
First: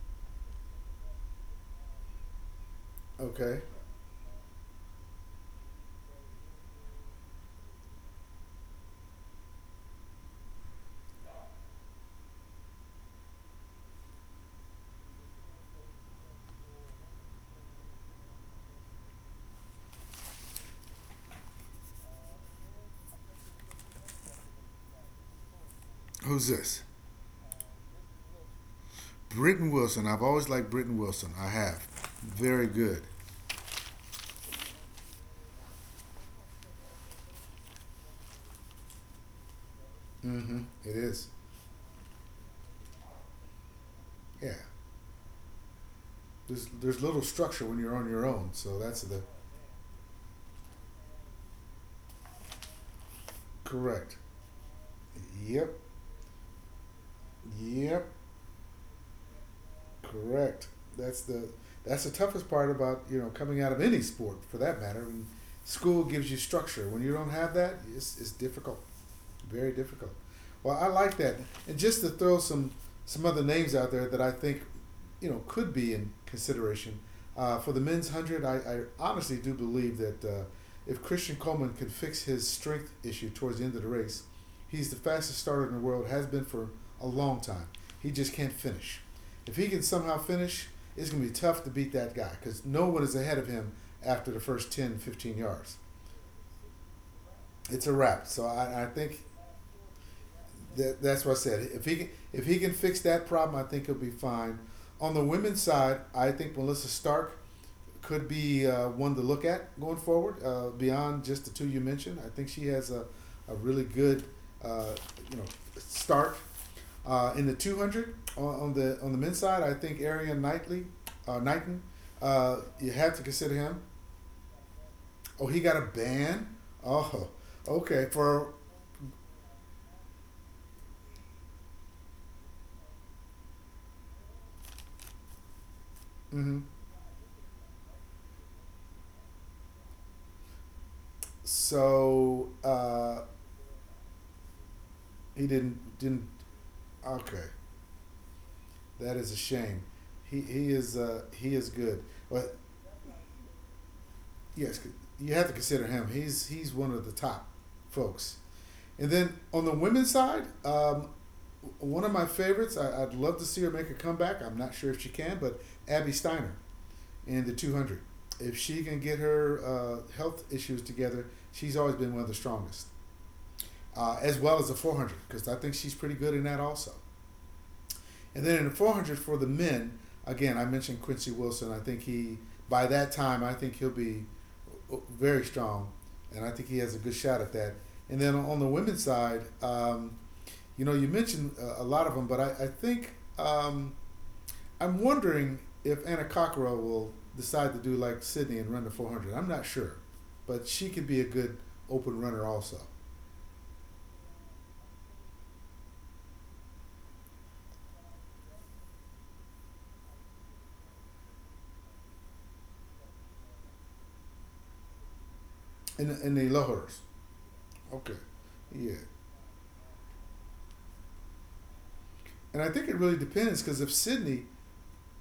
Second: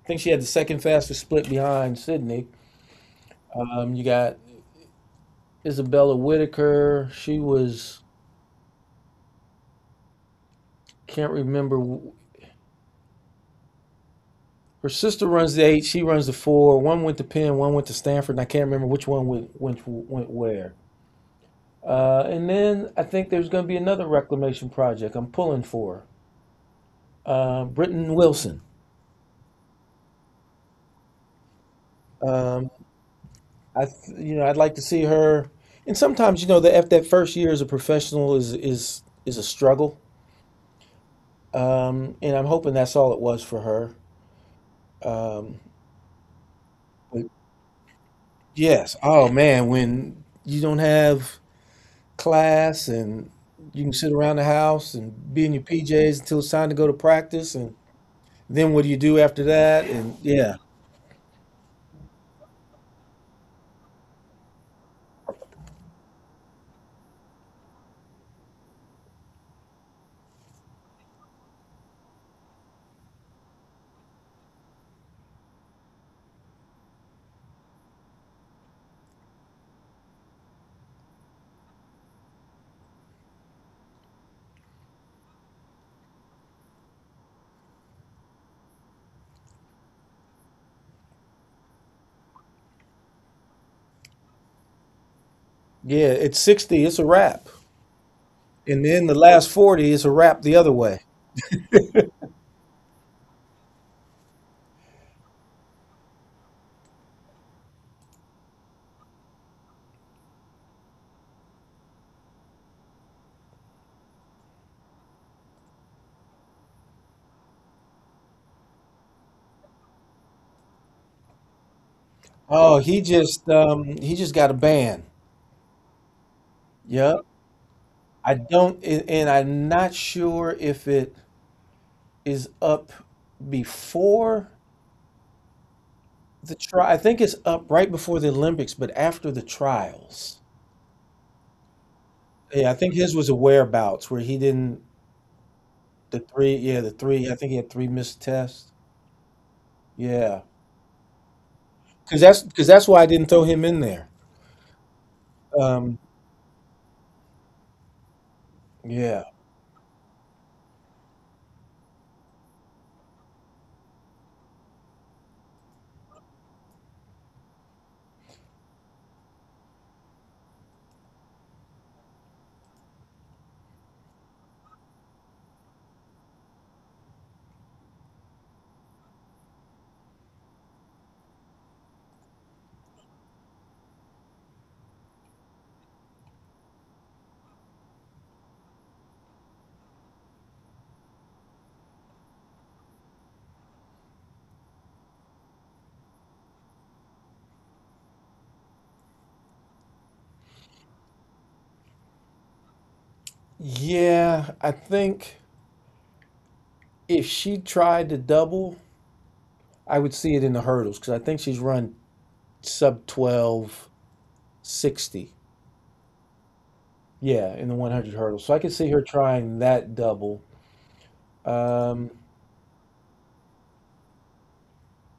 S2: I think she had the second fastest split behind Sydney.
S1: Okay.
S2: You got Isabella Whitaker. She was can't remember. Her sister runs the eight. She runs the four. One went to Penn. One went to Stanford. And I can't remember which one went where. And then I think there's going to be another reclamation project. I'm pulling for
S1: Who's this?
S2: Britton Wilson.
S1: Britton Wilson. I've always liked Britton Wilson. I have. Very
S2: Um,
S1: good.
S2: I You know, I'd like to see her. And sometimes you know that after that first year as a professional is a struggle.
S1: Mm-hmm. It is.
S2: And I'm hoping that's all it was for her.
S1: Yeah.
S2: Um,
S1: There's little structure when you're on your own, so
S2: Yes.
S1: that's the
S2: Oh man, when you don't have class and you can sit
S1: correct.
S2: around the house and be in your
S1: Yep.
S2: PJs until it's time to go to practice, and
S1: Yep.
S2: then what do you do after that? And
S1: Correct. That's the toughest part about, you know, coming out of any sport for that matter. And school gives you structure. When you don't have that, it's difficult. Very difficult. Well, I like that. And just to throw some other names out there that I think, you know, could be in consideration for the men's 100. I honestly do believe that if Christian Coleman can fix his strength issue towards the end of the race, he's the fastest starter in the world. Has been for a long time. He just can't finish. If he can somehow finish, it's going to be tough to beat that guy because no one is ahead of him after the first 10, 15 yards.
S2: yeah, it's 60, it's a wrap.
S1: It's a wrap. So
S2: And
S1: I
S2: then the
S1: think
S2: last 40 is a wrap the other way.
S1: that's what I said. If he can fix that problem, I think he'll be fine. On the women's side, I think Melissa Stark could be one to look at going forward. Beyond just the two you mentioned, I think she has a really good uh, you know start in the 200 on, on the men's side. I think Arian Knightley, Knighton,
S2: Oh,
S1: you have to consider him.
S2: he just got a ban.
S1: Oh, he got a ban.
S2: Yeah.
S1: Oh, okay.
S2: I
S1: For
S2: don't, and I'm not sure if it is up before the
S1: mhm.
S2: trial. I think it's up right before the Olympics, but after the trials.
S1: so
S2: Yeah, I think his
S1: uh,
S2: was a whereabouts where he didn't
S1: He didn't
S2: the
S1: didn't.
S2: three. Yeah, the three. I
S1: Okay,
S2: think he had three missed tests.
S1: that is a shame.
S2: Yeah,
S1: He is good,
S2: because that's,
S1: but
S2: why I didn't throw him in there.
S1: yes, you have to consider
S2: Um,
S1: him. He's one of the top folks. And
S2: yeah,
S1: then on the women's side, one of my favorites. I'd love to see her make a comeback. I'm not sure if she can, but Abby Steiner in the 200. If she can get her health issues together, she's always been one of the strongest, as well as the 400, because I think she's pretty good in that also. And then in the 400 for the men, again, I mentioned Quincy Wilson. I think he, by that time, I think he'll be very strong. And I think he has a good shot at that. And then on the women's side, you know, you mentioned a, lot of them, but I think I'm wondering if Anna Cockerell will decide to do like Sydney and run the 400. I'm not sure, but she could be a good open runner also.
S2: yeah. I think if she tried to double, I would see it in the hurdles because I think she's run sub 12.60.
S1: In the low hurdles.
S2: Yeah, in the one
S1: Okay.
S2: hundred hurdles. So I could see
S1: Yeah.
S2: her trying that double. Um,
S1: And I think it really depends because if Sydney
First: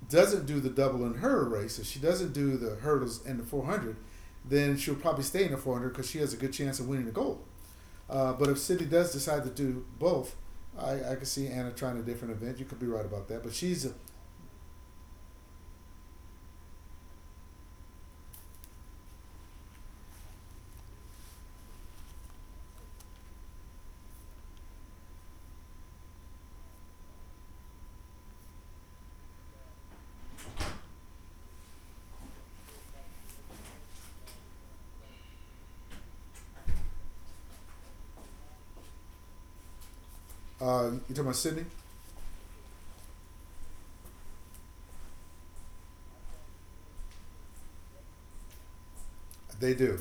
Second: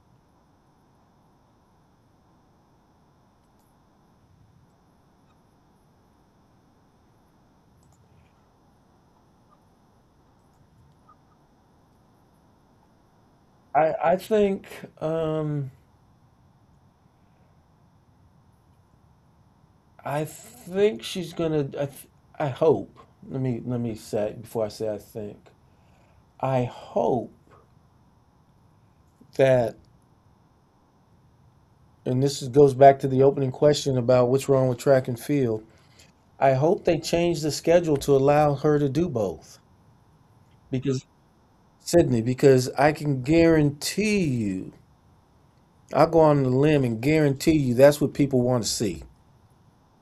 S1: doesn't do the double in her race, if she doesn't do the hurdles and the 400, then she'll probably stay in the 400 because she has a good chance of winning the gold. But if Cindy does decide to do both, I can see Anna trying a different event. You could be right about that. But she's,
S2: I I think. Um, I think she's gonna. I hope. Let me say before I say I think. I hope that, and this is, goes back to the opening question about what's wrong with track and field. I hope they change the schedule to allow her to do both
S1: you
S2: because
S1: talking about Sydney?
S2: Sydney, because I can guarantee you, I'll go on the limb and guarantee you that's what people want to see.
S1: They do.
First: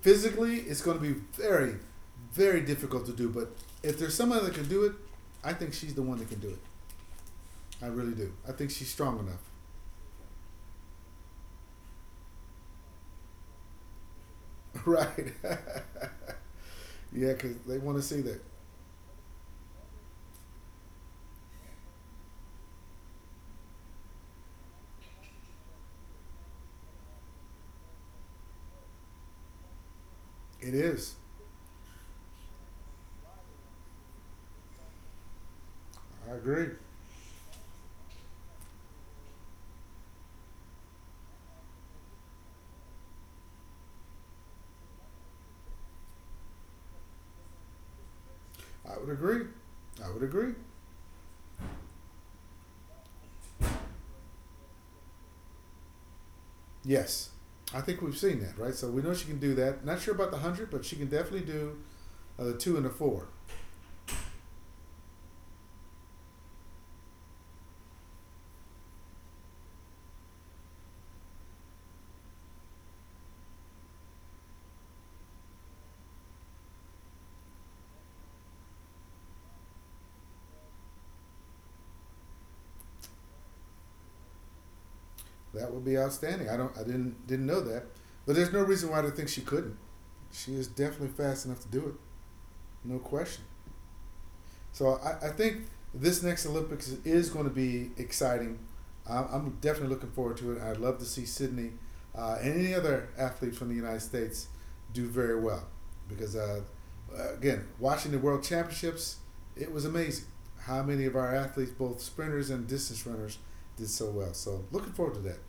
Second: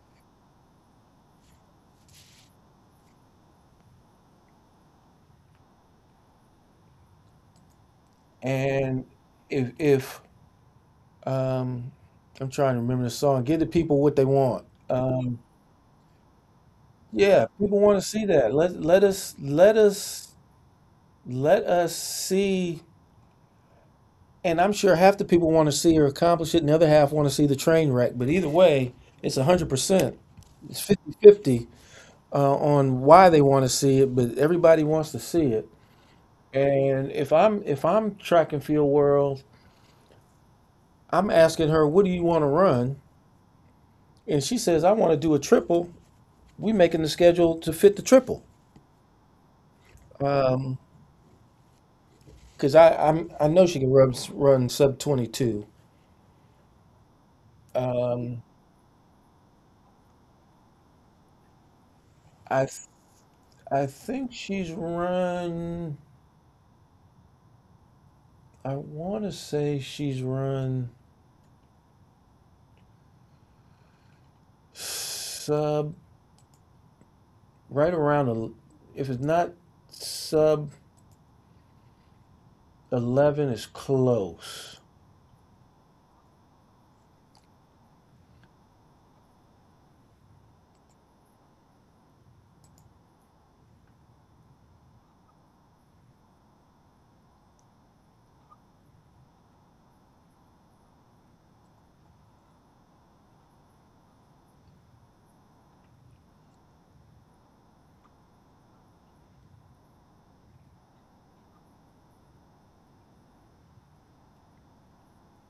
S1: Physically, it's going to be very, very difficult to do. But if there's someone that can do it, I think she's the one that can do it. I really do. I think she's
S2: And
S1: strong enough.
S2: if um, I'm trying to remember the song, give the people what they want.
S1: Right. Yeah,
S2: Yeah,
S1: because
S2: people
S1: they want
S2: want
S1: to
S2: to
S1: see
S2: see
S1: that.
S2: that. Let us let us see. And I'm sure half the people want to see her accomplish it, and the other half want to see the train wreck. But either way, it's 100%.
S1: It
S2: It's
S1: is.
S2: 50-50 on why they want to see it, but everybody wants to see it.
S1: I agree.
S2: And if I'm track and field world, I'm asking her, "What do you want to run?" And she says, "I want to do a triple." We making the schedule to fit the triple.
S1: I would agree. I would agree.
S2: Um, I know she can run sub 22.
S1: Yes. I think we've seen
S2: Um,
S1: that, right? So we know she can do that. Not sure about the 100, but she can definitely do the
S2: I
S1: 2
S2: th
S1: and the 4.
S2: I think she's run. I want to say she's run sub right around el- if it's not sub 11, it's close.
S1: That would be outstanding. I don't I didn't know that. But there's no reason why to think she couldn't. She is definitely fast enough to do it. No question. So I think this next Olympics is going to be exciting. I'm, definitely looking forward to it. I'd love to see Sydney and any other athlete from the United States do very well because, again, watching the World Championships, it was amazing how many of our athletes, both sprinters and distance runners, did so well. So looking forward to that.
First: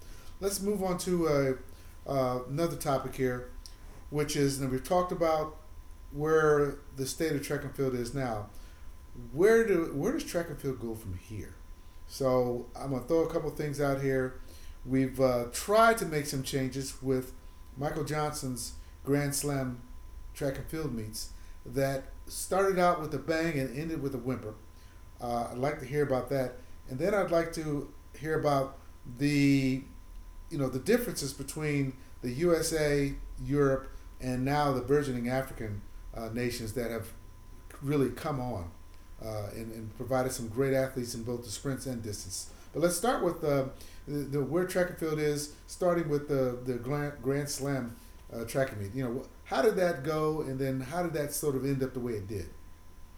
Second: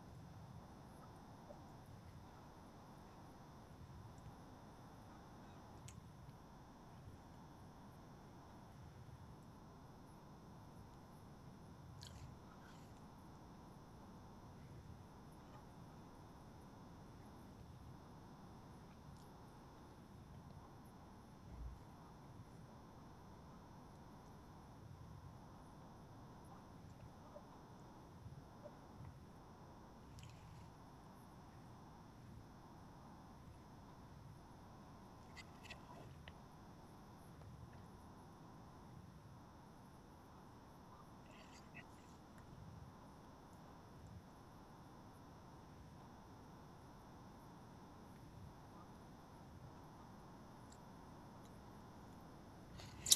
S1: Let's move on to another topic here, which is and we've talked about where the state of track and field is now. Where do where does track and field go from here? So I'm gonna throw a couple things out here. We've tried to make some changes with Michael Johnson's Grand Slam track and field meets that started out with a bang and ended with a whimper. I'd like to hear about that, and then I'd like to hear about the the differences between the USA, Europe, and now the burgeoning African nations that have really come on, and provided some great athletes in both the sprints and distance. But let's start with the where track and field is, starting with the Grand Slam track and meet. You know, how did that go, and then how did that sort of end up the way it did?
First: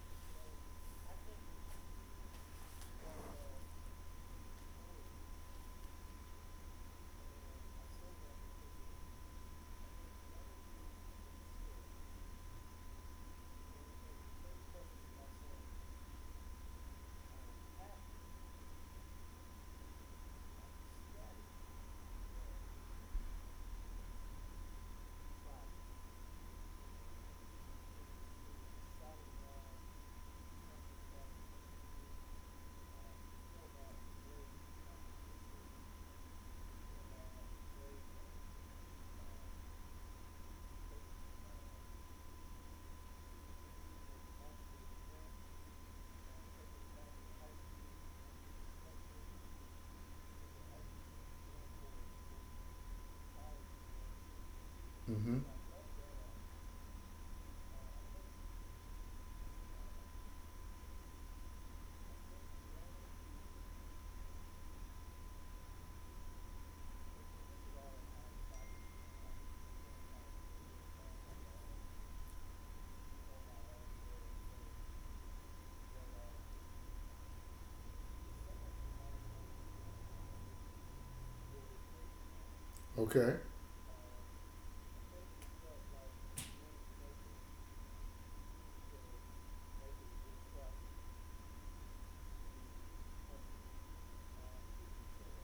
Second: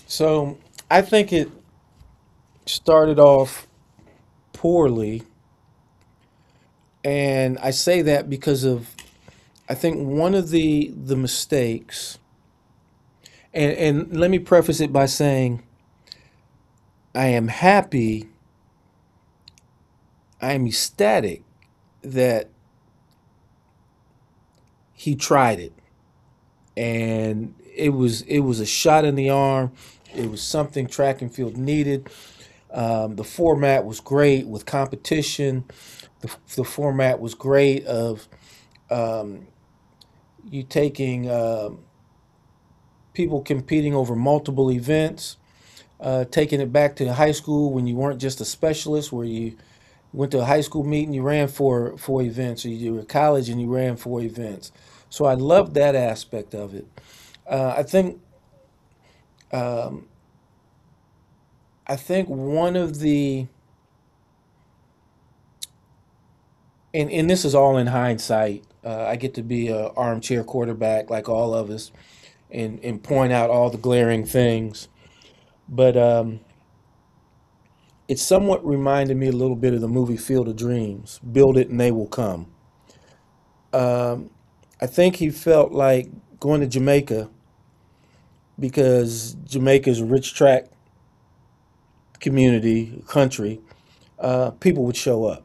S2: So I think it started off poorly, and I say that because of I think one of the mistakes, and let me preface it by saying I am happy, I am ecstatic that he tried it and it was a shot in the arm. It was something track and field needed. The format was great with competition. The format was great of you taking people competing over multiple events, taking it back to high school when you weren't just a specialist, where you went to a high school meeting, you ran for events, or you were at college and you ran for events. So I
S1: Hmm.
S2: loved that aspect of it. Uh, I think I think one of the and this is all in hindsight. I get to be an armchair quarterback like all of us, and point out all the glaring things. But it somewhat reminded me a little bit of the movie Field of Dreams: Build it and they will come.
S1: Okay,
S2: I think he felt like going to Jamaica because Jamaica's a rich tract community country. People would show up.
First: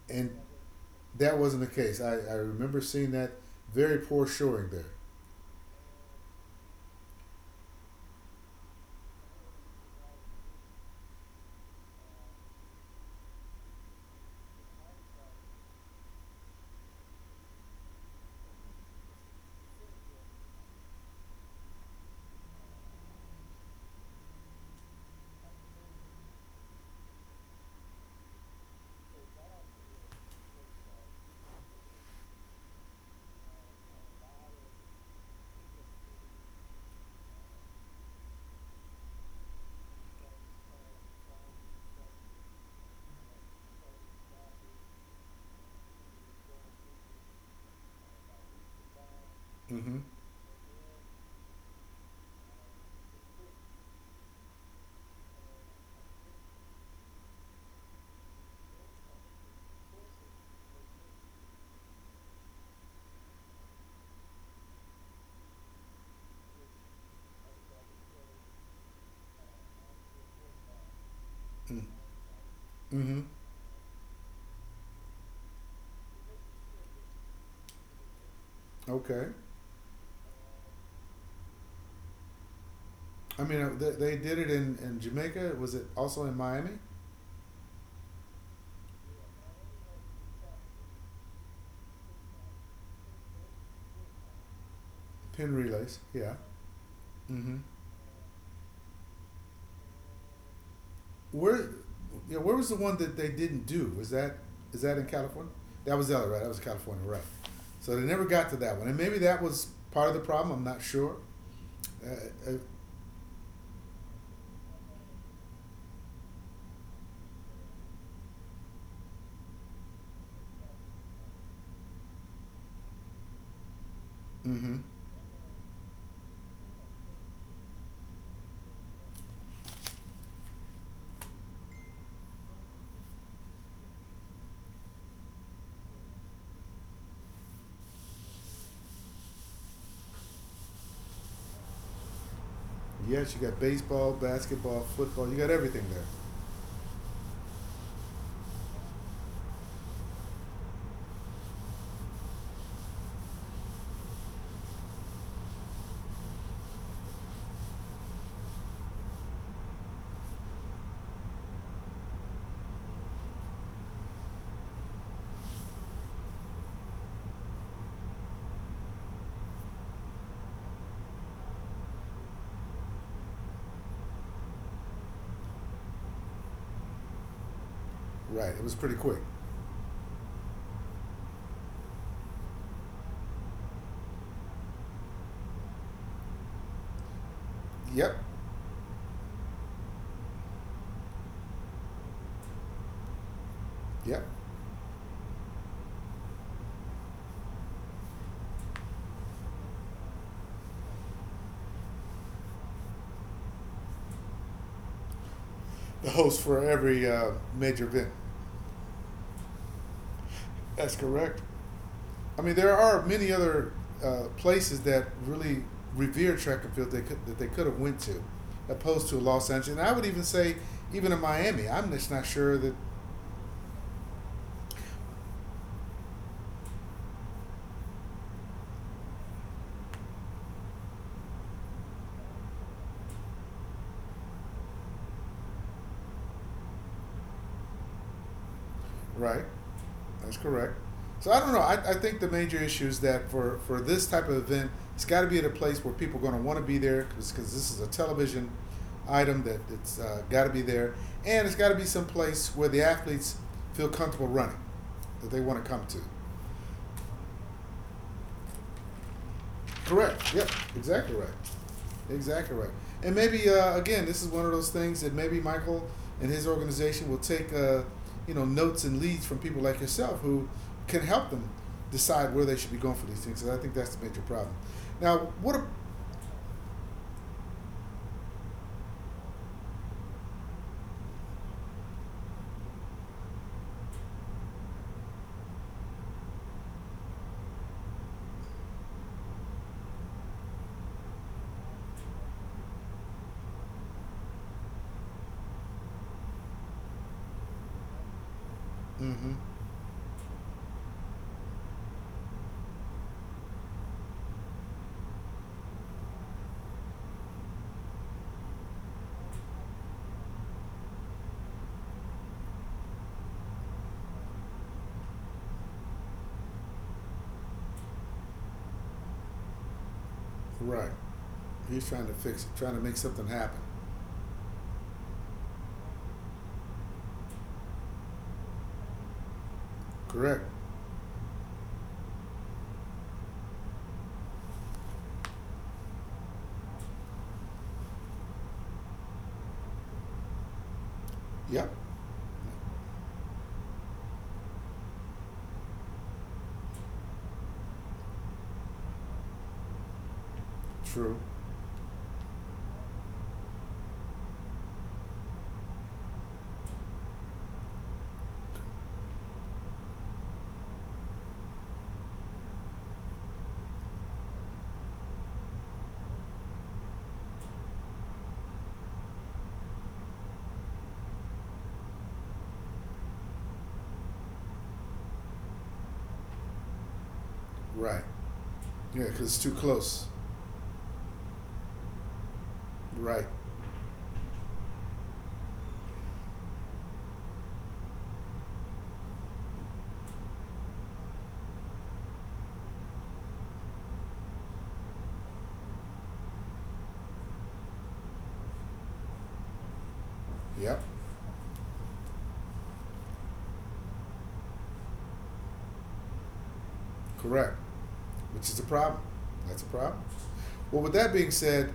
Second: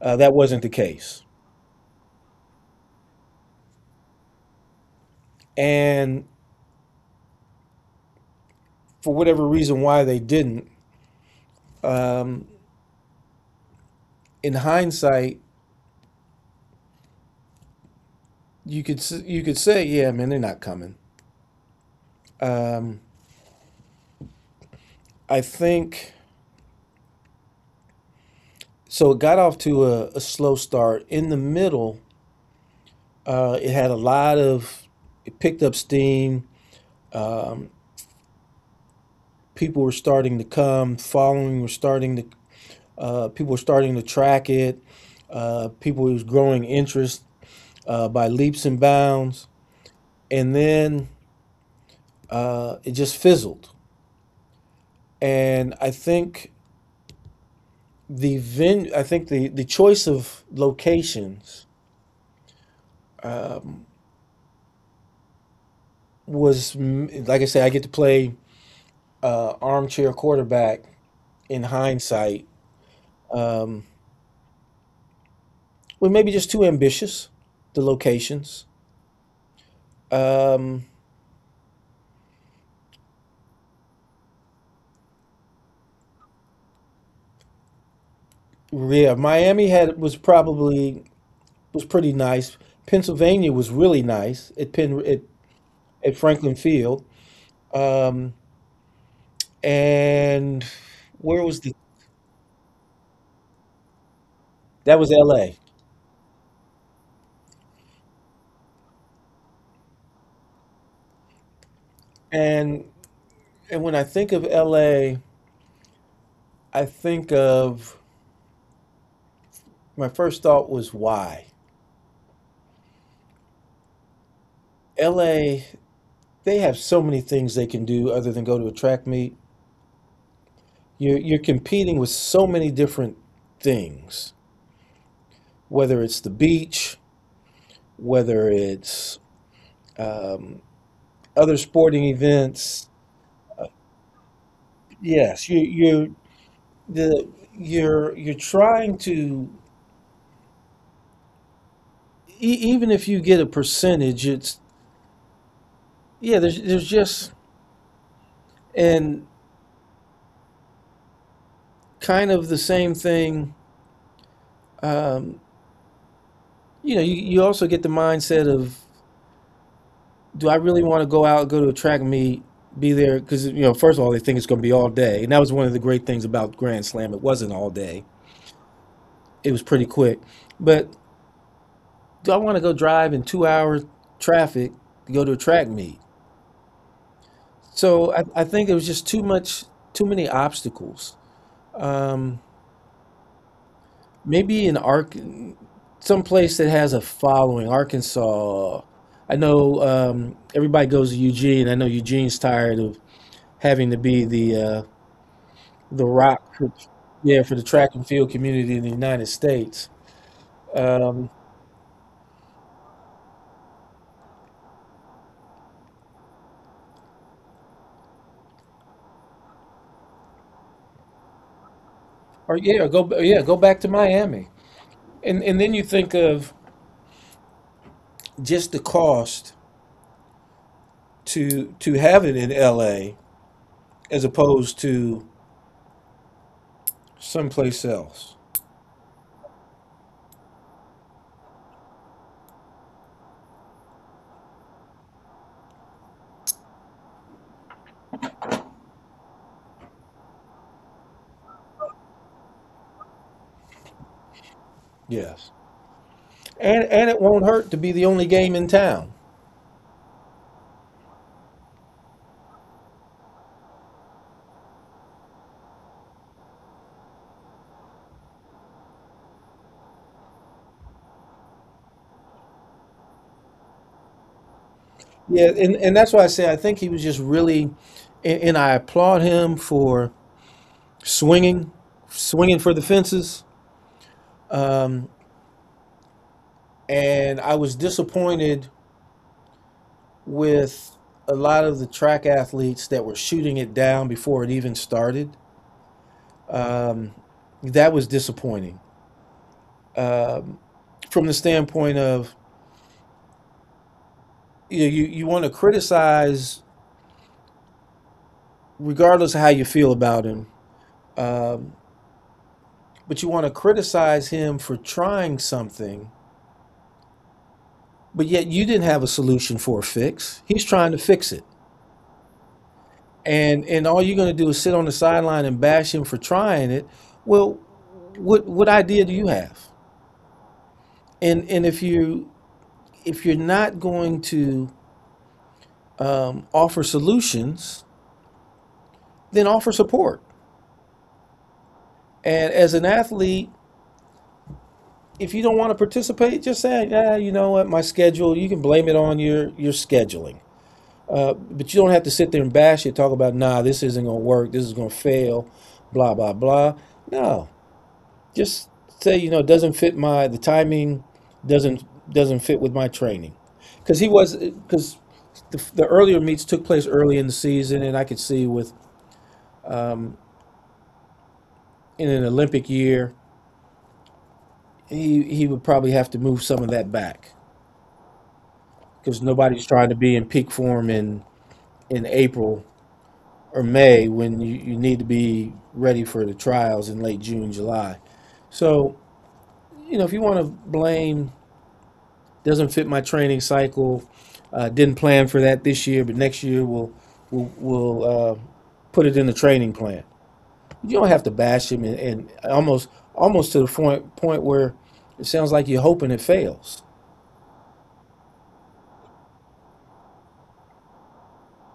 S1: and
S2: That wasn't the case,
S1: that wasn't the case. I remember seeing that very poor shoring there.
S2: and for whatever reason why they didn't. Um, in hindsight, you could say, yeah, man, they're not coming. Um, I think so. It got off to a slow start. In the middle, it had a lot of it picked up steam. People were starting to come. Following were starting to people were starting to track it. People was growing interest by leaps and bounds,
S1: Mm-hmm.
S2: and then it just fizzled. And I think the choice of locations was mm, like I said, I get to play armchair quarterback in
S1: Mm-hmm.
S2: hindsight.
S1: Mm-hmm.
S2: Well, maybe just too ambitious. The locations.
S1: Okay.
S2: Um,
S1: I mean, they did it in Jamaica. Was it also in Miami?
S2: yeah, Miami had was probably was pretty nice. Pennsylvania was really nice at Penn
S1: Pin relays,
S2: at
S1: yeah.
S2: Franklin Field.
S1: Mm-hmm.
S2: Um, and where was
S1: Where,
S2: the
S1: yeah, where was the one that they didn't do? Was that is that
S2: That
S1: in
S2: was
S1: California?
S2: L.A.
S1: That was the other, right? That was California, right? So they never got to that one, and maybe that was part of the problem. I'm not sure. Uh, uh,
S2: And and when I think of L.A., I think of my first thought was why
S1: mm-hmm.
S2: L.A., they have so many things they can do other than go to a track meet. You're competing with so many different things, whether it's the beach, whether it's um, other sporting events.
S1: Yes, you got baseball, basketball, football. You
S2: Yes,
S1: got
S2: you
S1: everything there.
S2: you the you're trying to even if you get a percentage, it's yeah. There's just and kind of the same thing. Um, you know, you also get the mindset of, do I really want to go out, go to a track meet, be there? Because, you know, first of all, they think it's going to be all day. And that was one of the great things about Grand Slam. It wasn't all day,
S1: Right. It was pretty quick.
S2: it was pretty quick. But do I want to go drive in 2 hours traffic to go to a track meet? So
S1: Yep.
S2: I think it was just too much, too many obstacles. Um,
S1: Yep.
S2: maybe in Ark, some place that has a following, Arkansas. I know everybody goes to Eugene. I know Eugene's tired of having to be the
S1: The host
S2: rock
S1: for
S2: for,
S1: every
S2: yeah, for the
S1: major
S2: track and
S1: event.
S2: field community in the United States.
S1: That's
S2: Um,
S1: correct. I mean, there are many other places that really revere track and field they could, that they could have went to, opposed to Los Angeles. And I would even say, even in Miami, I'm just not
S2: or
S1: sure that.
S2: yeah, go yeah Go back to Miami, and then you think of just the cost to have it in L.A. as opposed to someplace else.
S1: Right, that's correct. So I don't know. I think the major issue is that for this type of event, it's got to be at a place where people are going to want to be there because this is a television item that it's got to be there, and it's got to be some place where the athletes feel comfortable running, that they
S2: Yes,
S1: want to come to.
S2: and it won't hurt to be the only game in town.
S1: Correct. Yep. Exactly right. Exactly right. And maybe again, this is one of those things that maybe Michael and his organization will take you know, notes and leads from people like yourself who can help them decide where they should be going for these things. 'Cause I think that's the major problem. Now,
S2: Yeah,
S1: what? A,
S2: and that's why I say I think he was just really, and I applaud him for swinging, swinging for the fences. And I was disappointed with a lot of the track athletes that were shooting it down before it even started. Um, that was disappointing
S1: mm-hmm.
S2: um, from the standpoint of, you know, you want to criticize regardless of how you feel about him, um, but you want to criticize him for trying something, but yet you didn't have a solution for a fix. He's
S1: Right.
S2: trying to fix it,
S1: He's trying to fix it, trying to make something happen.
S2: and all you're going to do is sit on the sideline and bash him for trying it. Well, what idea do you have?
S1: Correct.
S2: And if you, if you're not going to offer solutions, then offer support.
S1: Yep.
S2: And as an athlete, if you don't want to participate, just say, yeah, you know what, my schedule. You can blame it on your scheduling,
S1: True.
S2: but you don't have to sit there and bash it. Talk about, nah, this isn't gonna work. This is gonna fail. Blah blah blah. No, just say, you know, it doesn't fit my the timing doesn't doesn't fit with my training because he was because the earlier meets took place early in the season, and I could see with, in an Olympic year, he would probably have to move some of that back
S1: Right. Yeah, because
S2: because
S1: it's too
S2: nobody's trying to
S1: close.
S2: be in peak form in April
S1: Right.
S2: or May when you need to be ready for the trials in late June, July. So, you know, if you want to blame, doesn't fit my training cycle. Didn't plan for that this year, but next year we'll put it in the training plan.
S1: Yep.
S2: You don't have to bash him, and almost to the point where it sounds like you're hoping it fails.
S1: Correct, which is a problem. That's a problem. Well, with that being said,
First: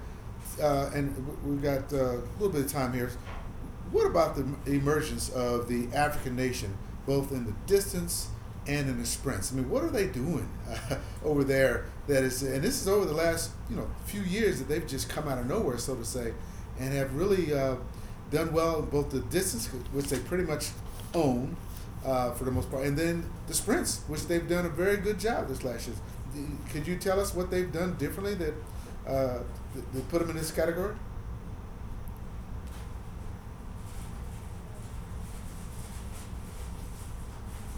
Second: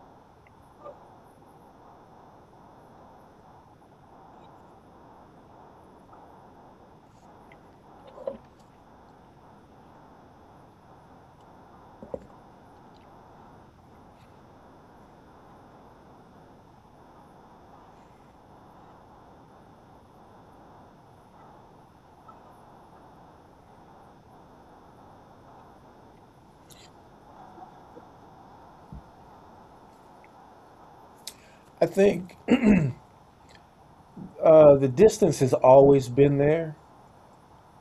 S1: and we've got a little bit of time here. What about the emergence of the African nation, both in the distance and in the sprints? I mean, what are they doing over there? That is, and this is over the last you know few years that they've just come out of nowhere, so to say, and have really done well in both the distance, which they pretty much own, for the most part, and then the sprints, which they've done a very good job this last year. Could you tell us what they've done differently that uh, they put them in this category?
S2: I think the distance has always been there.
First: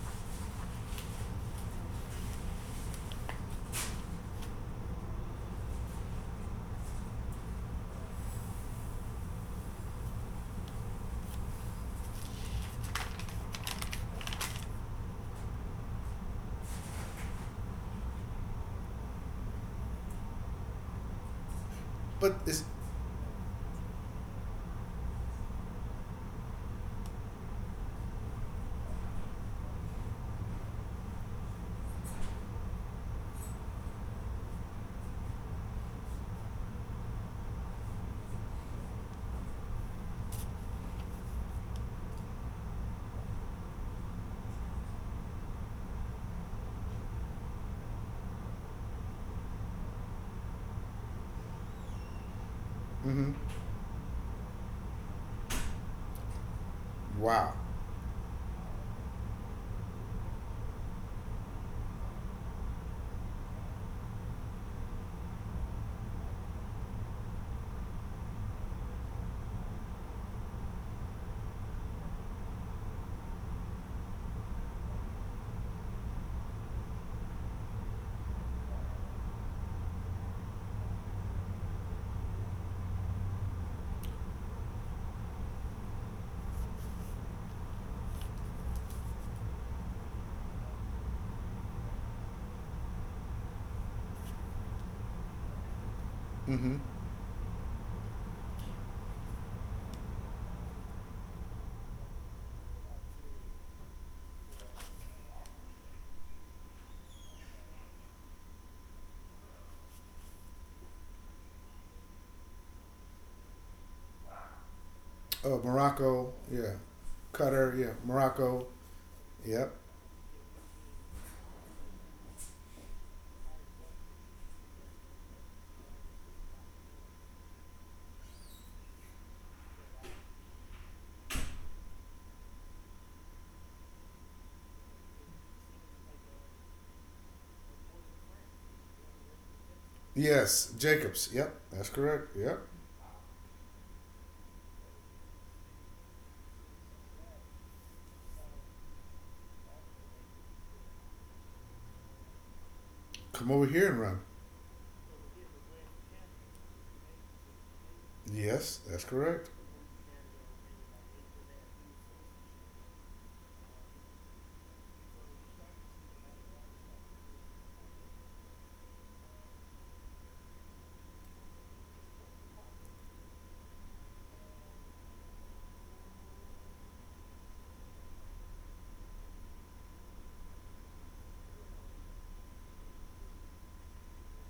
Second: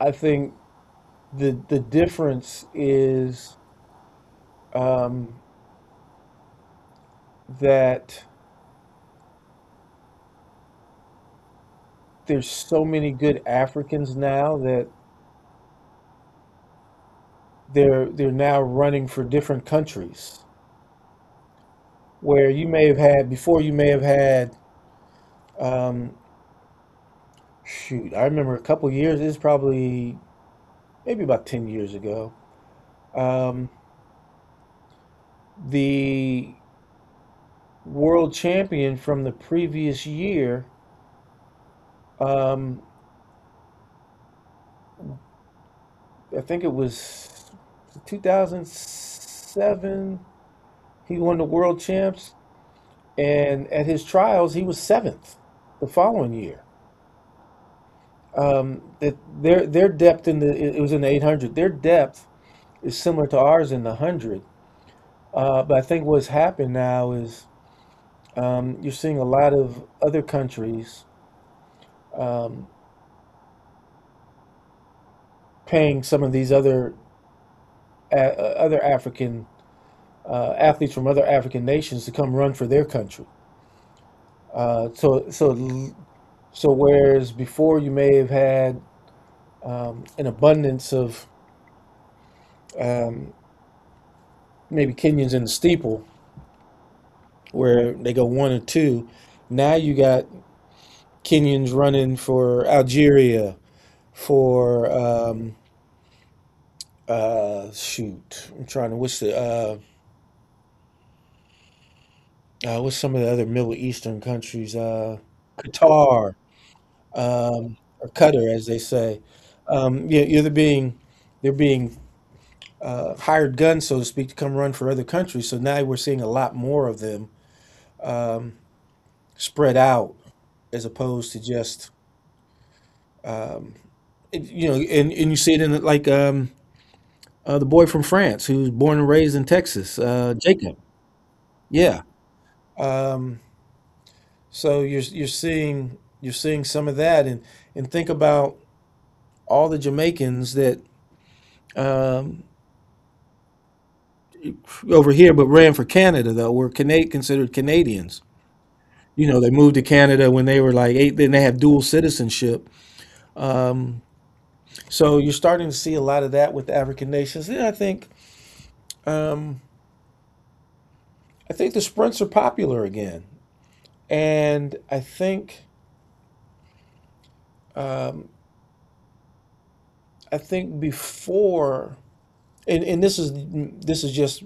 S2: I think the difference is that there's so many good Africans now that they're now running for different countries.
S1: But
S2: Where
S1: it's
S2: you may have had before, you may have had, um, shoot, I remember a couple years. It's probably maybe about 10 years ago. um, the world champion from the previous year, um, I think it was 2007, he won the world champs,
S1: mm-hmm.
S2: and at his trials he was seventh the following year.
S1: Wow.
S2: That their depth in the, it was in the 800, their depth is similar to ours in the 100. But I think what's happened now is, you're seeing a lot of other countries um, paying some of these other other African athletes from other African nations to come run for their country. Uh, so so so whereas before you may have had an abundance of, um, maybe Kenyans in the steeple
S1: Mm-hmm.
S2: where they go one or two, now you got Kenyans running for Algeria, for uh, shoot, I'm trying to. What's the uh, what's some of the other Middle Eastern countries?
S1: Oh, Morocco.
S2: Qatar,
S1: Yeah. Qatar. Yeah.
S2: or Qatar,
S1: Morocco.
S2: as they say.
S1: Yep.
S2: Yeah, they're being hired guns, so to speak, to come run for other countries. So now we're seeing a lot more of them um, spread out, as opposed to just, um, you know, and you see it in, like, the boy from France who's born and raised in Texas,
S1: Yes.
S2: Jacob.
S1: Jacobs. Yep. That's
S2: Yeah.
S1: correct. Yep.
S2: um. So you're seeing some of that, and think about all the Jamaicans that um,
S1: Come over here and run.
S2: over here, but ran for Canada, though were considered Canadians.
S1: Yes. That's
S2: You know,
S1: correct.
S2: they moved to Canada when they were like eight. Then they have dual citizenship. So you're starting to see a lot of that with the African nations. Then I think, um, I think the sprints are popular again, and I think, I think before, and this is, this is just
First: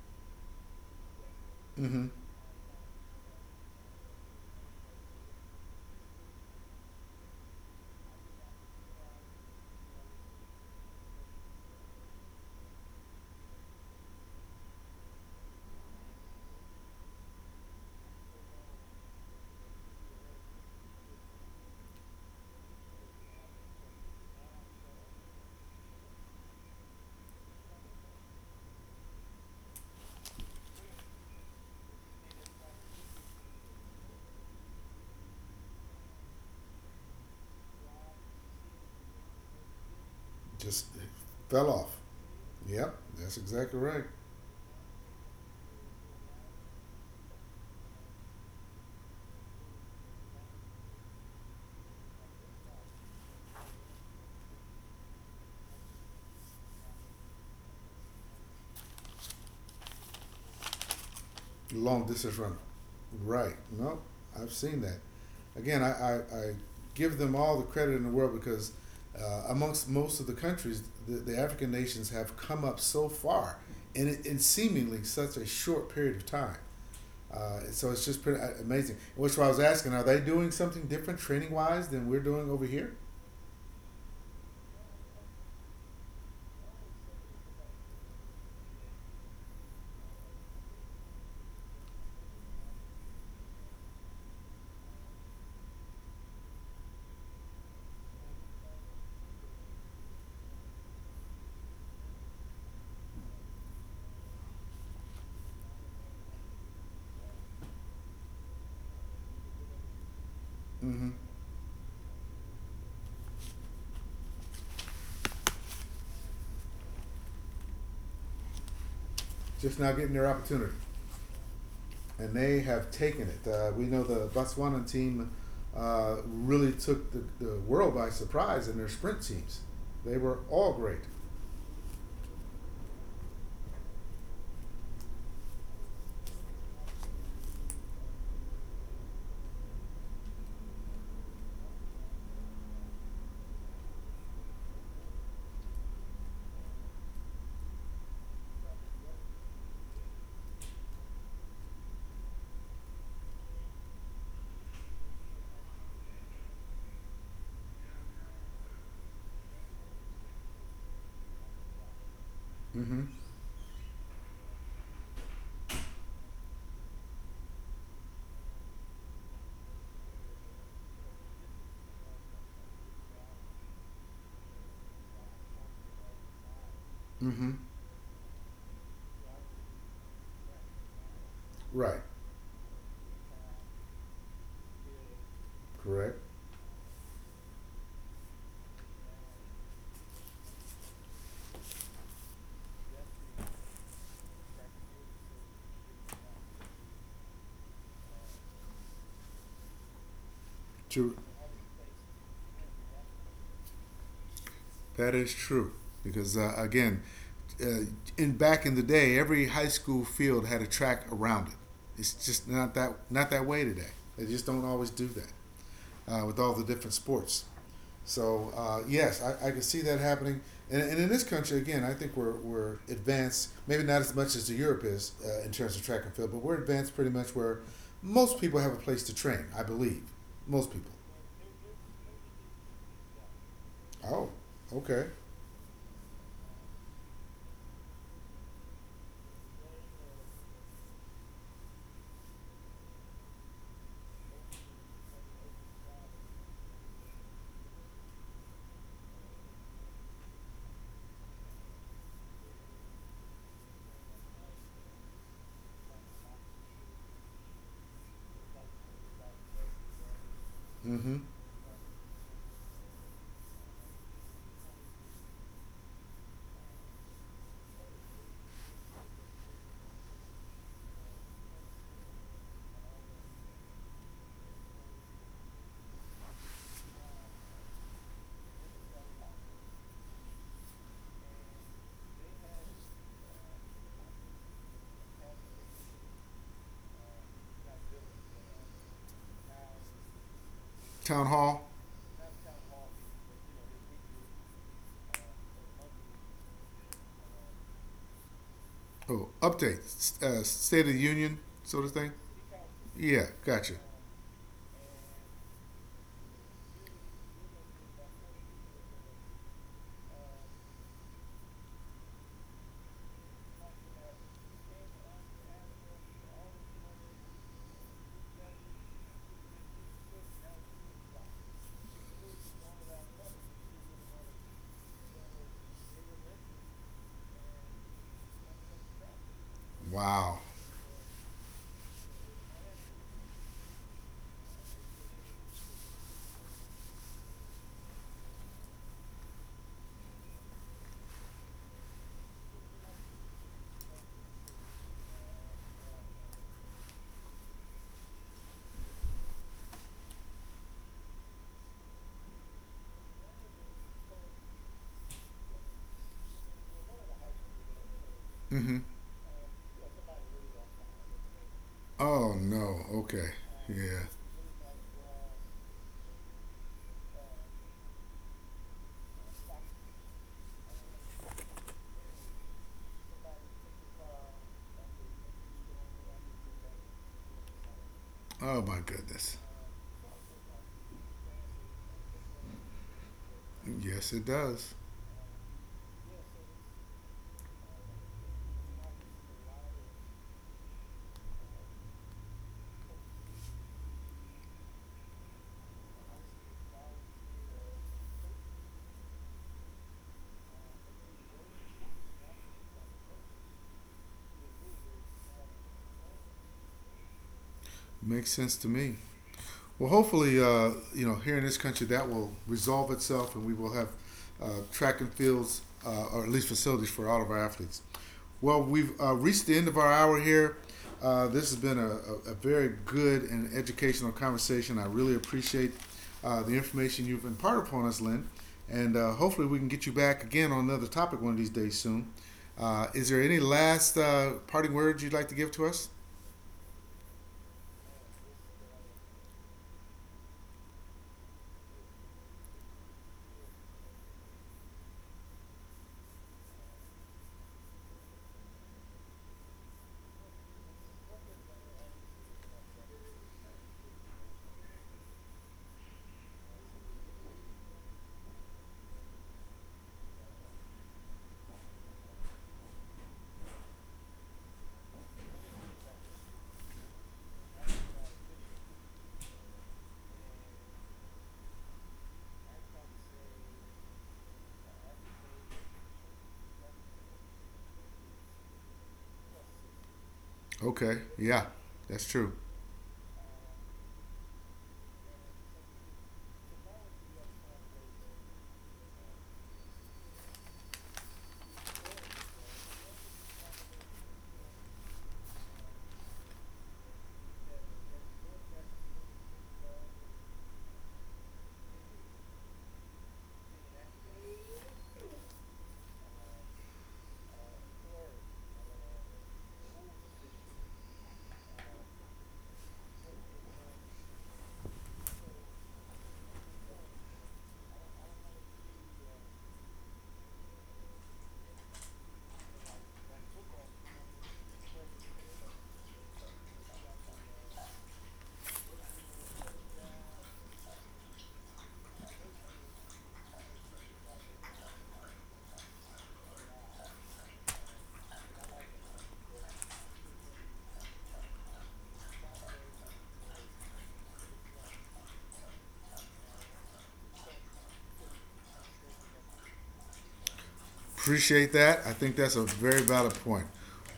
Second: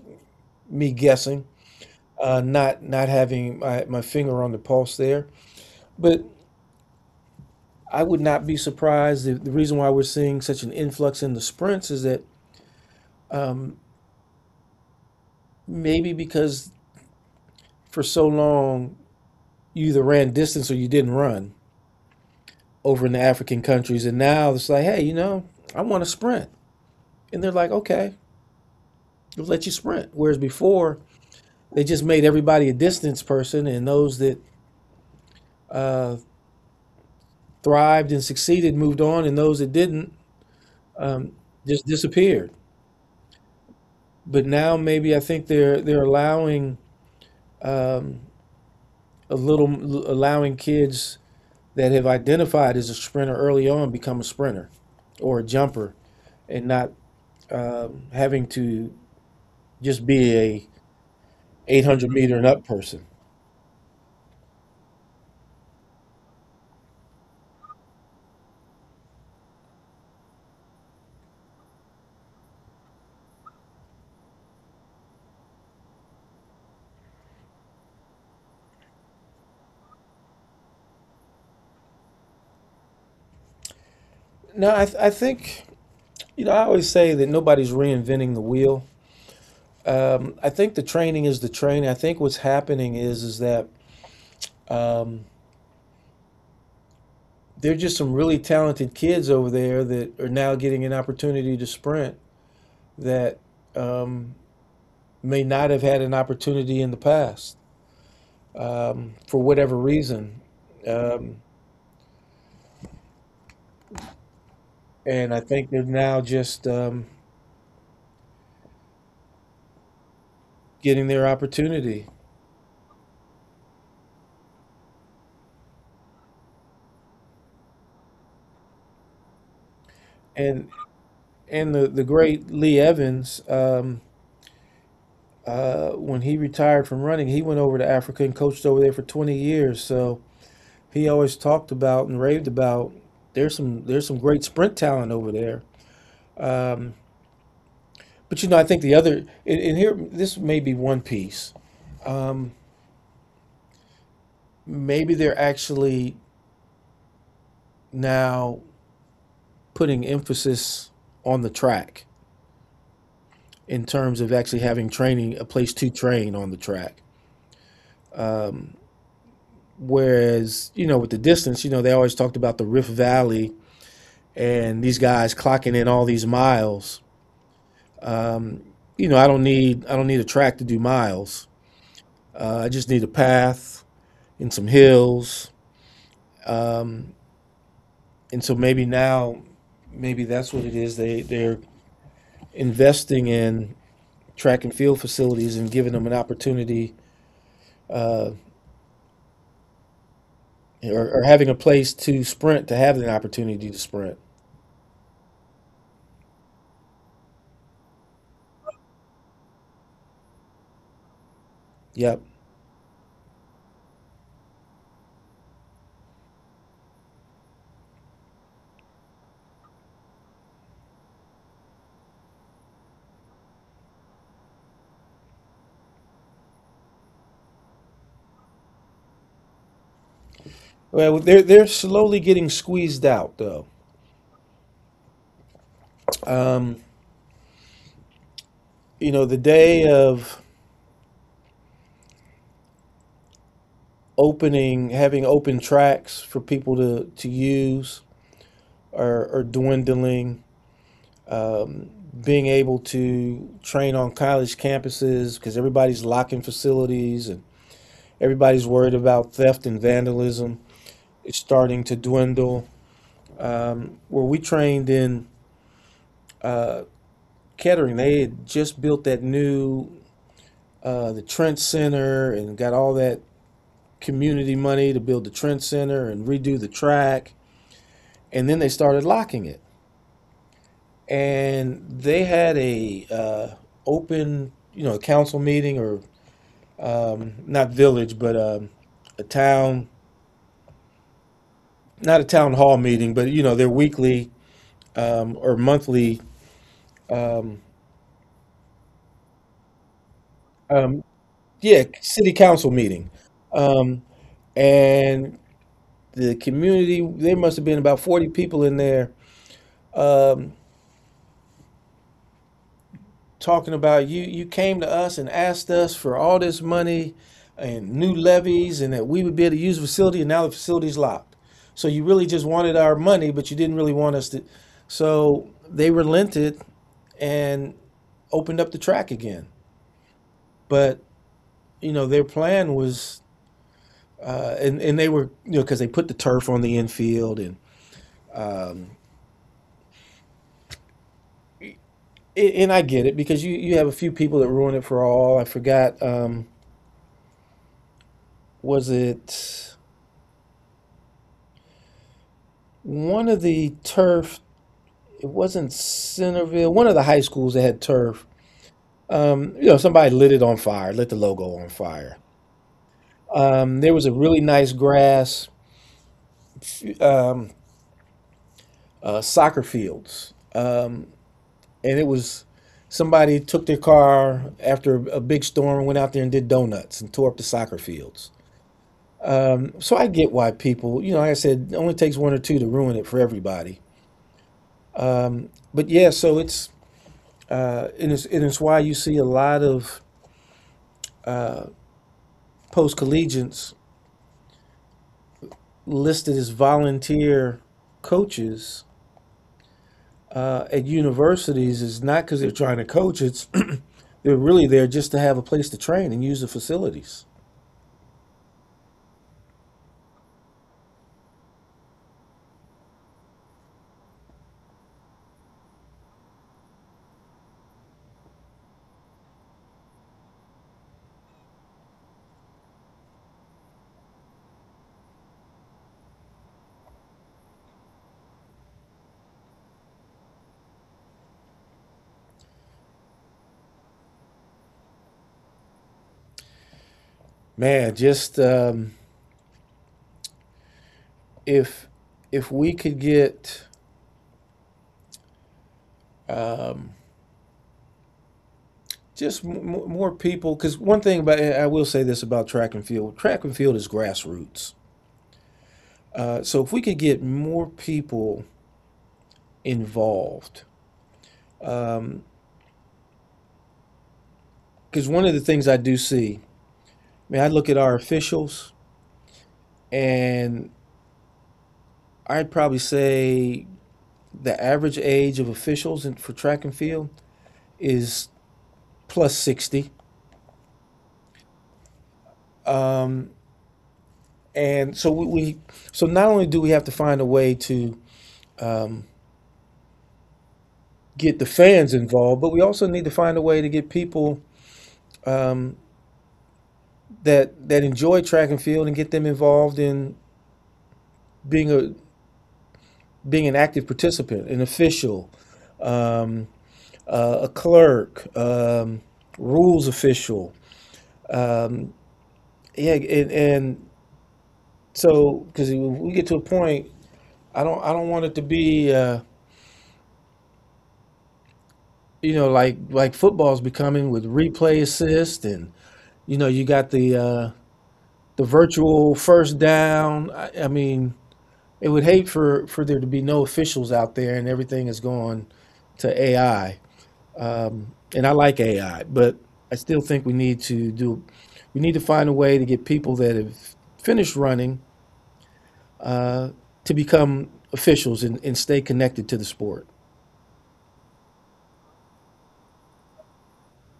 S2: me guessing,
S1: Mm-hmm.
S2: not not having my, my finger on the pulse there. But I would not be surprised if the reason why we're seeing such an influx in the sprints is that maybe because for so long you either ran distance or you didn't run over in the African countries, and now it's like, hey, you know, I want to sprint, and they're like, okay, we'll let you sprint. Whereas before they just made everybody a distance person, and those that uh, thrived and succeeded moved on, and those that didn't,
S1: Just
S2: um,
S1: fell
S2: just
S1: off.
S2: disappeared.
S1: Yep, that's exactly right.
S2: But now maybe I think they're allowing um, a little, allowing kids that have identified as a sprinter early on become a sprinter or a jumper, and not having to just be a
S1: Long
S2: 800 meter
S1: distance
S2: and
S1: runner.
S2: up person.
S1: Right. No, I've seen that. Again, I give them all the credit in the world because amongst most of the countries, the African nations have come up so far in seemingly such a short period of time. So it's just pretty amazing. Which I was asking, are they doing something different training wise than we're doing over here?
S2: No, I, I think, you know, I always say that nobody's reinventing the wheel. I think the training is the training. I think what's happening is that um, they're just some really talented kids over there that are now getting an opportunity to sprint that um, may not have had an opportunity in the past, for whatever reason.
S1: Mm-hmm.
S2: Um, and I think they're now just
S1: Just now getting their opportunity.
S2: getting their opportunity.
S1: And they have taken it. We know the Botswana team really took the world by surprise in their sprint teams. They were
S2: And
S1: all great.
S2: and the great Lee Evans, when he retired from running, he went over to Africa and coached over there for 20 years. So he always talked about and raved about, there's some, there's some great sprint talent over there. Um, but you know, I think the other, and here this may be one piece. Um, maybe they're actually now putting emphasis on the track,
S1: Mm-hmm.
S2: in terms of actually having training, a place to train on the track, whereas, you know, with the distance, you know, they always talked about the Rift Valley and these guys clocking in all these miles.
S1: Mm-hmm.
S2: um, you know, I don't need a track to do miles,
S1: Right.
S2: I just need a path and some hills,
S1: Correct.
S2: um, and so maybe now, maybe that's what it is, they're investing in track and field facilities and giving them an opportunity, uh,
S1: To
S2: or having a place to sprint, to have an opportunity to sprint.
S1: that is true because again, uh, in back in the day, every high school field had a track around it. It's
S2: Yep.
S1: just not that not that way today. They just don't always do that with all the different sports. So yes, I can see that happening. And in this country, again, I think we're advanced, maybe not as much as the Europe is in terms of track and field, but we're advanced pretty much where most people have a place to train, I believe. Most people.
S2: Well, they're slowly getting squeezed out though.
S1: Oh, okay.
S2: Um, you know, the day of opening, having open tracks for people to use are dwindling. Being able to train on college campuses because everybody's locking facilities and everybody's worried about theft and vandalism
S1: Mm-hmm.
S2: is starting to dwindle. Where we trained in Kettering, they had just built that new the Trent Center, and got all that community money to build the Trent Center and redo the track, and then they started locking it. And they had a open, you know, a council meeting, or not village, but a town,
S1: Town hall,
S2: not a town hall meeting, but, you know, their weekly, or monthly, um,
S1: oh, update. State of the
S2: um,
S1: Union
S2: yeah,
S1: sort of thing?
S2: city council meeting.
S1: Yeah, gotcha.
S2: Um, and the community there, must have been about 40 people in there, um, talking about, you came to us and asked us for all this money and new levies, and that we would be able to use the facility, and now the facility's locked, so you really just wanted our money, but you didn't really want us to. So they relented and opened up the track again,
S1: Wow.
S2: but you know, their plan was, and they were, you know, because they put the turf on the infield, and I get it because you have a few people that ruin it for all. I forgot, was it one of the turf? It wasn't Centerville, one of the high schools that had turf.
S1: Mm-hmm.
S2: You know, somebody lit it on fire, lit the logo on fire.
S1: Oh, no. Okay.
S2: There was
S1: Yeah.
S2: a really nice grass, soccer fields, and it was, somebody took their car after a big storm, and went out there and did donuts and tore up the soccer fields.
S1: Oh, my goodness.
S2: So I get why people, you know, like I said, it only takes one or two to ruin it for everybody.
S1: Yes, it does.
S2: But yeah, so it's, and it's, and it's why you see a lot of post collegians listed as volunteer coaches, at universities, is not because they're trying to coach. It's, they're really there just to have a place to train and use the facilities.
S1: Makes sense to me. Well, hopefully, you know, here in this country, that will resolve itself, and we will have track and fields, or at least facilities for all of our athletes. Well, we've reached the end of our hour here. This has been a very good and educational conversation. I really appreciate the information you've imparted upon us, Lynn. And hopefully, we can get you back again on another topic one of these days soon. Is there any last parting words you'd like to give to us?
S2: Man, just, if if we could get, just, more people, because one thing about, I will say this about track and field is grassroots. So if we could get more people involved, because one of the things I do see, I mean, I look at our officials, and I'd probably say, the average age of officials in, for track and field, is plus 60.
S1: Okay, yeah, that's true.
S2: Um, and so so not only do we have to find a way to get the fans involved, but we also need to find a way to get people um, that that enjoy track and field and get them involved in being a, being an active participant, an official, um, a clerk, rules official. Yeah, and so, because we get to a point, I don't want it to be. You know, like football's becoming with replay assist, and you know, you got the virtual first down. I mean, it would hate for there to be no officials out there, and everything is going to AI. And I like AI, but I still think we need to do, we need to find a way to get people that have finished running to become officials and stay connected to the sport.
S1: Appreciate that. I think that's a very valid point.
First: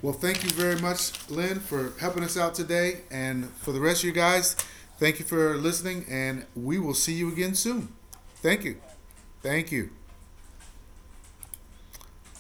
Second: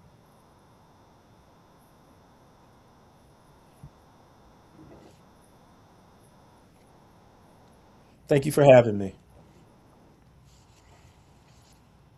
S1: Well, thank you very much, Lynn, for helping us out today. And for the rest of you guys, thank you for listening. And we will see you again soon.
S2: Thank you for
S1: Thank you.
S2: having me.
S1: Thank you.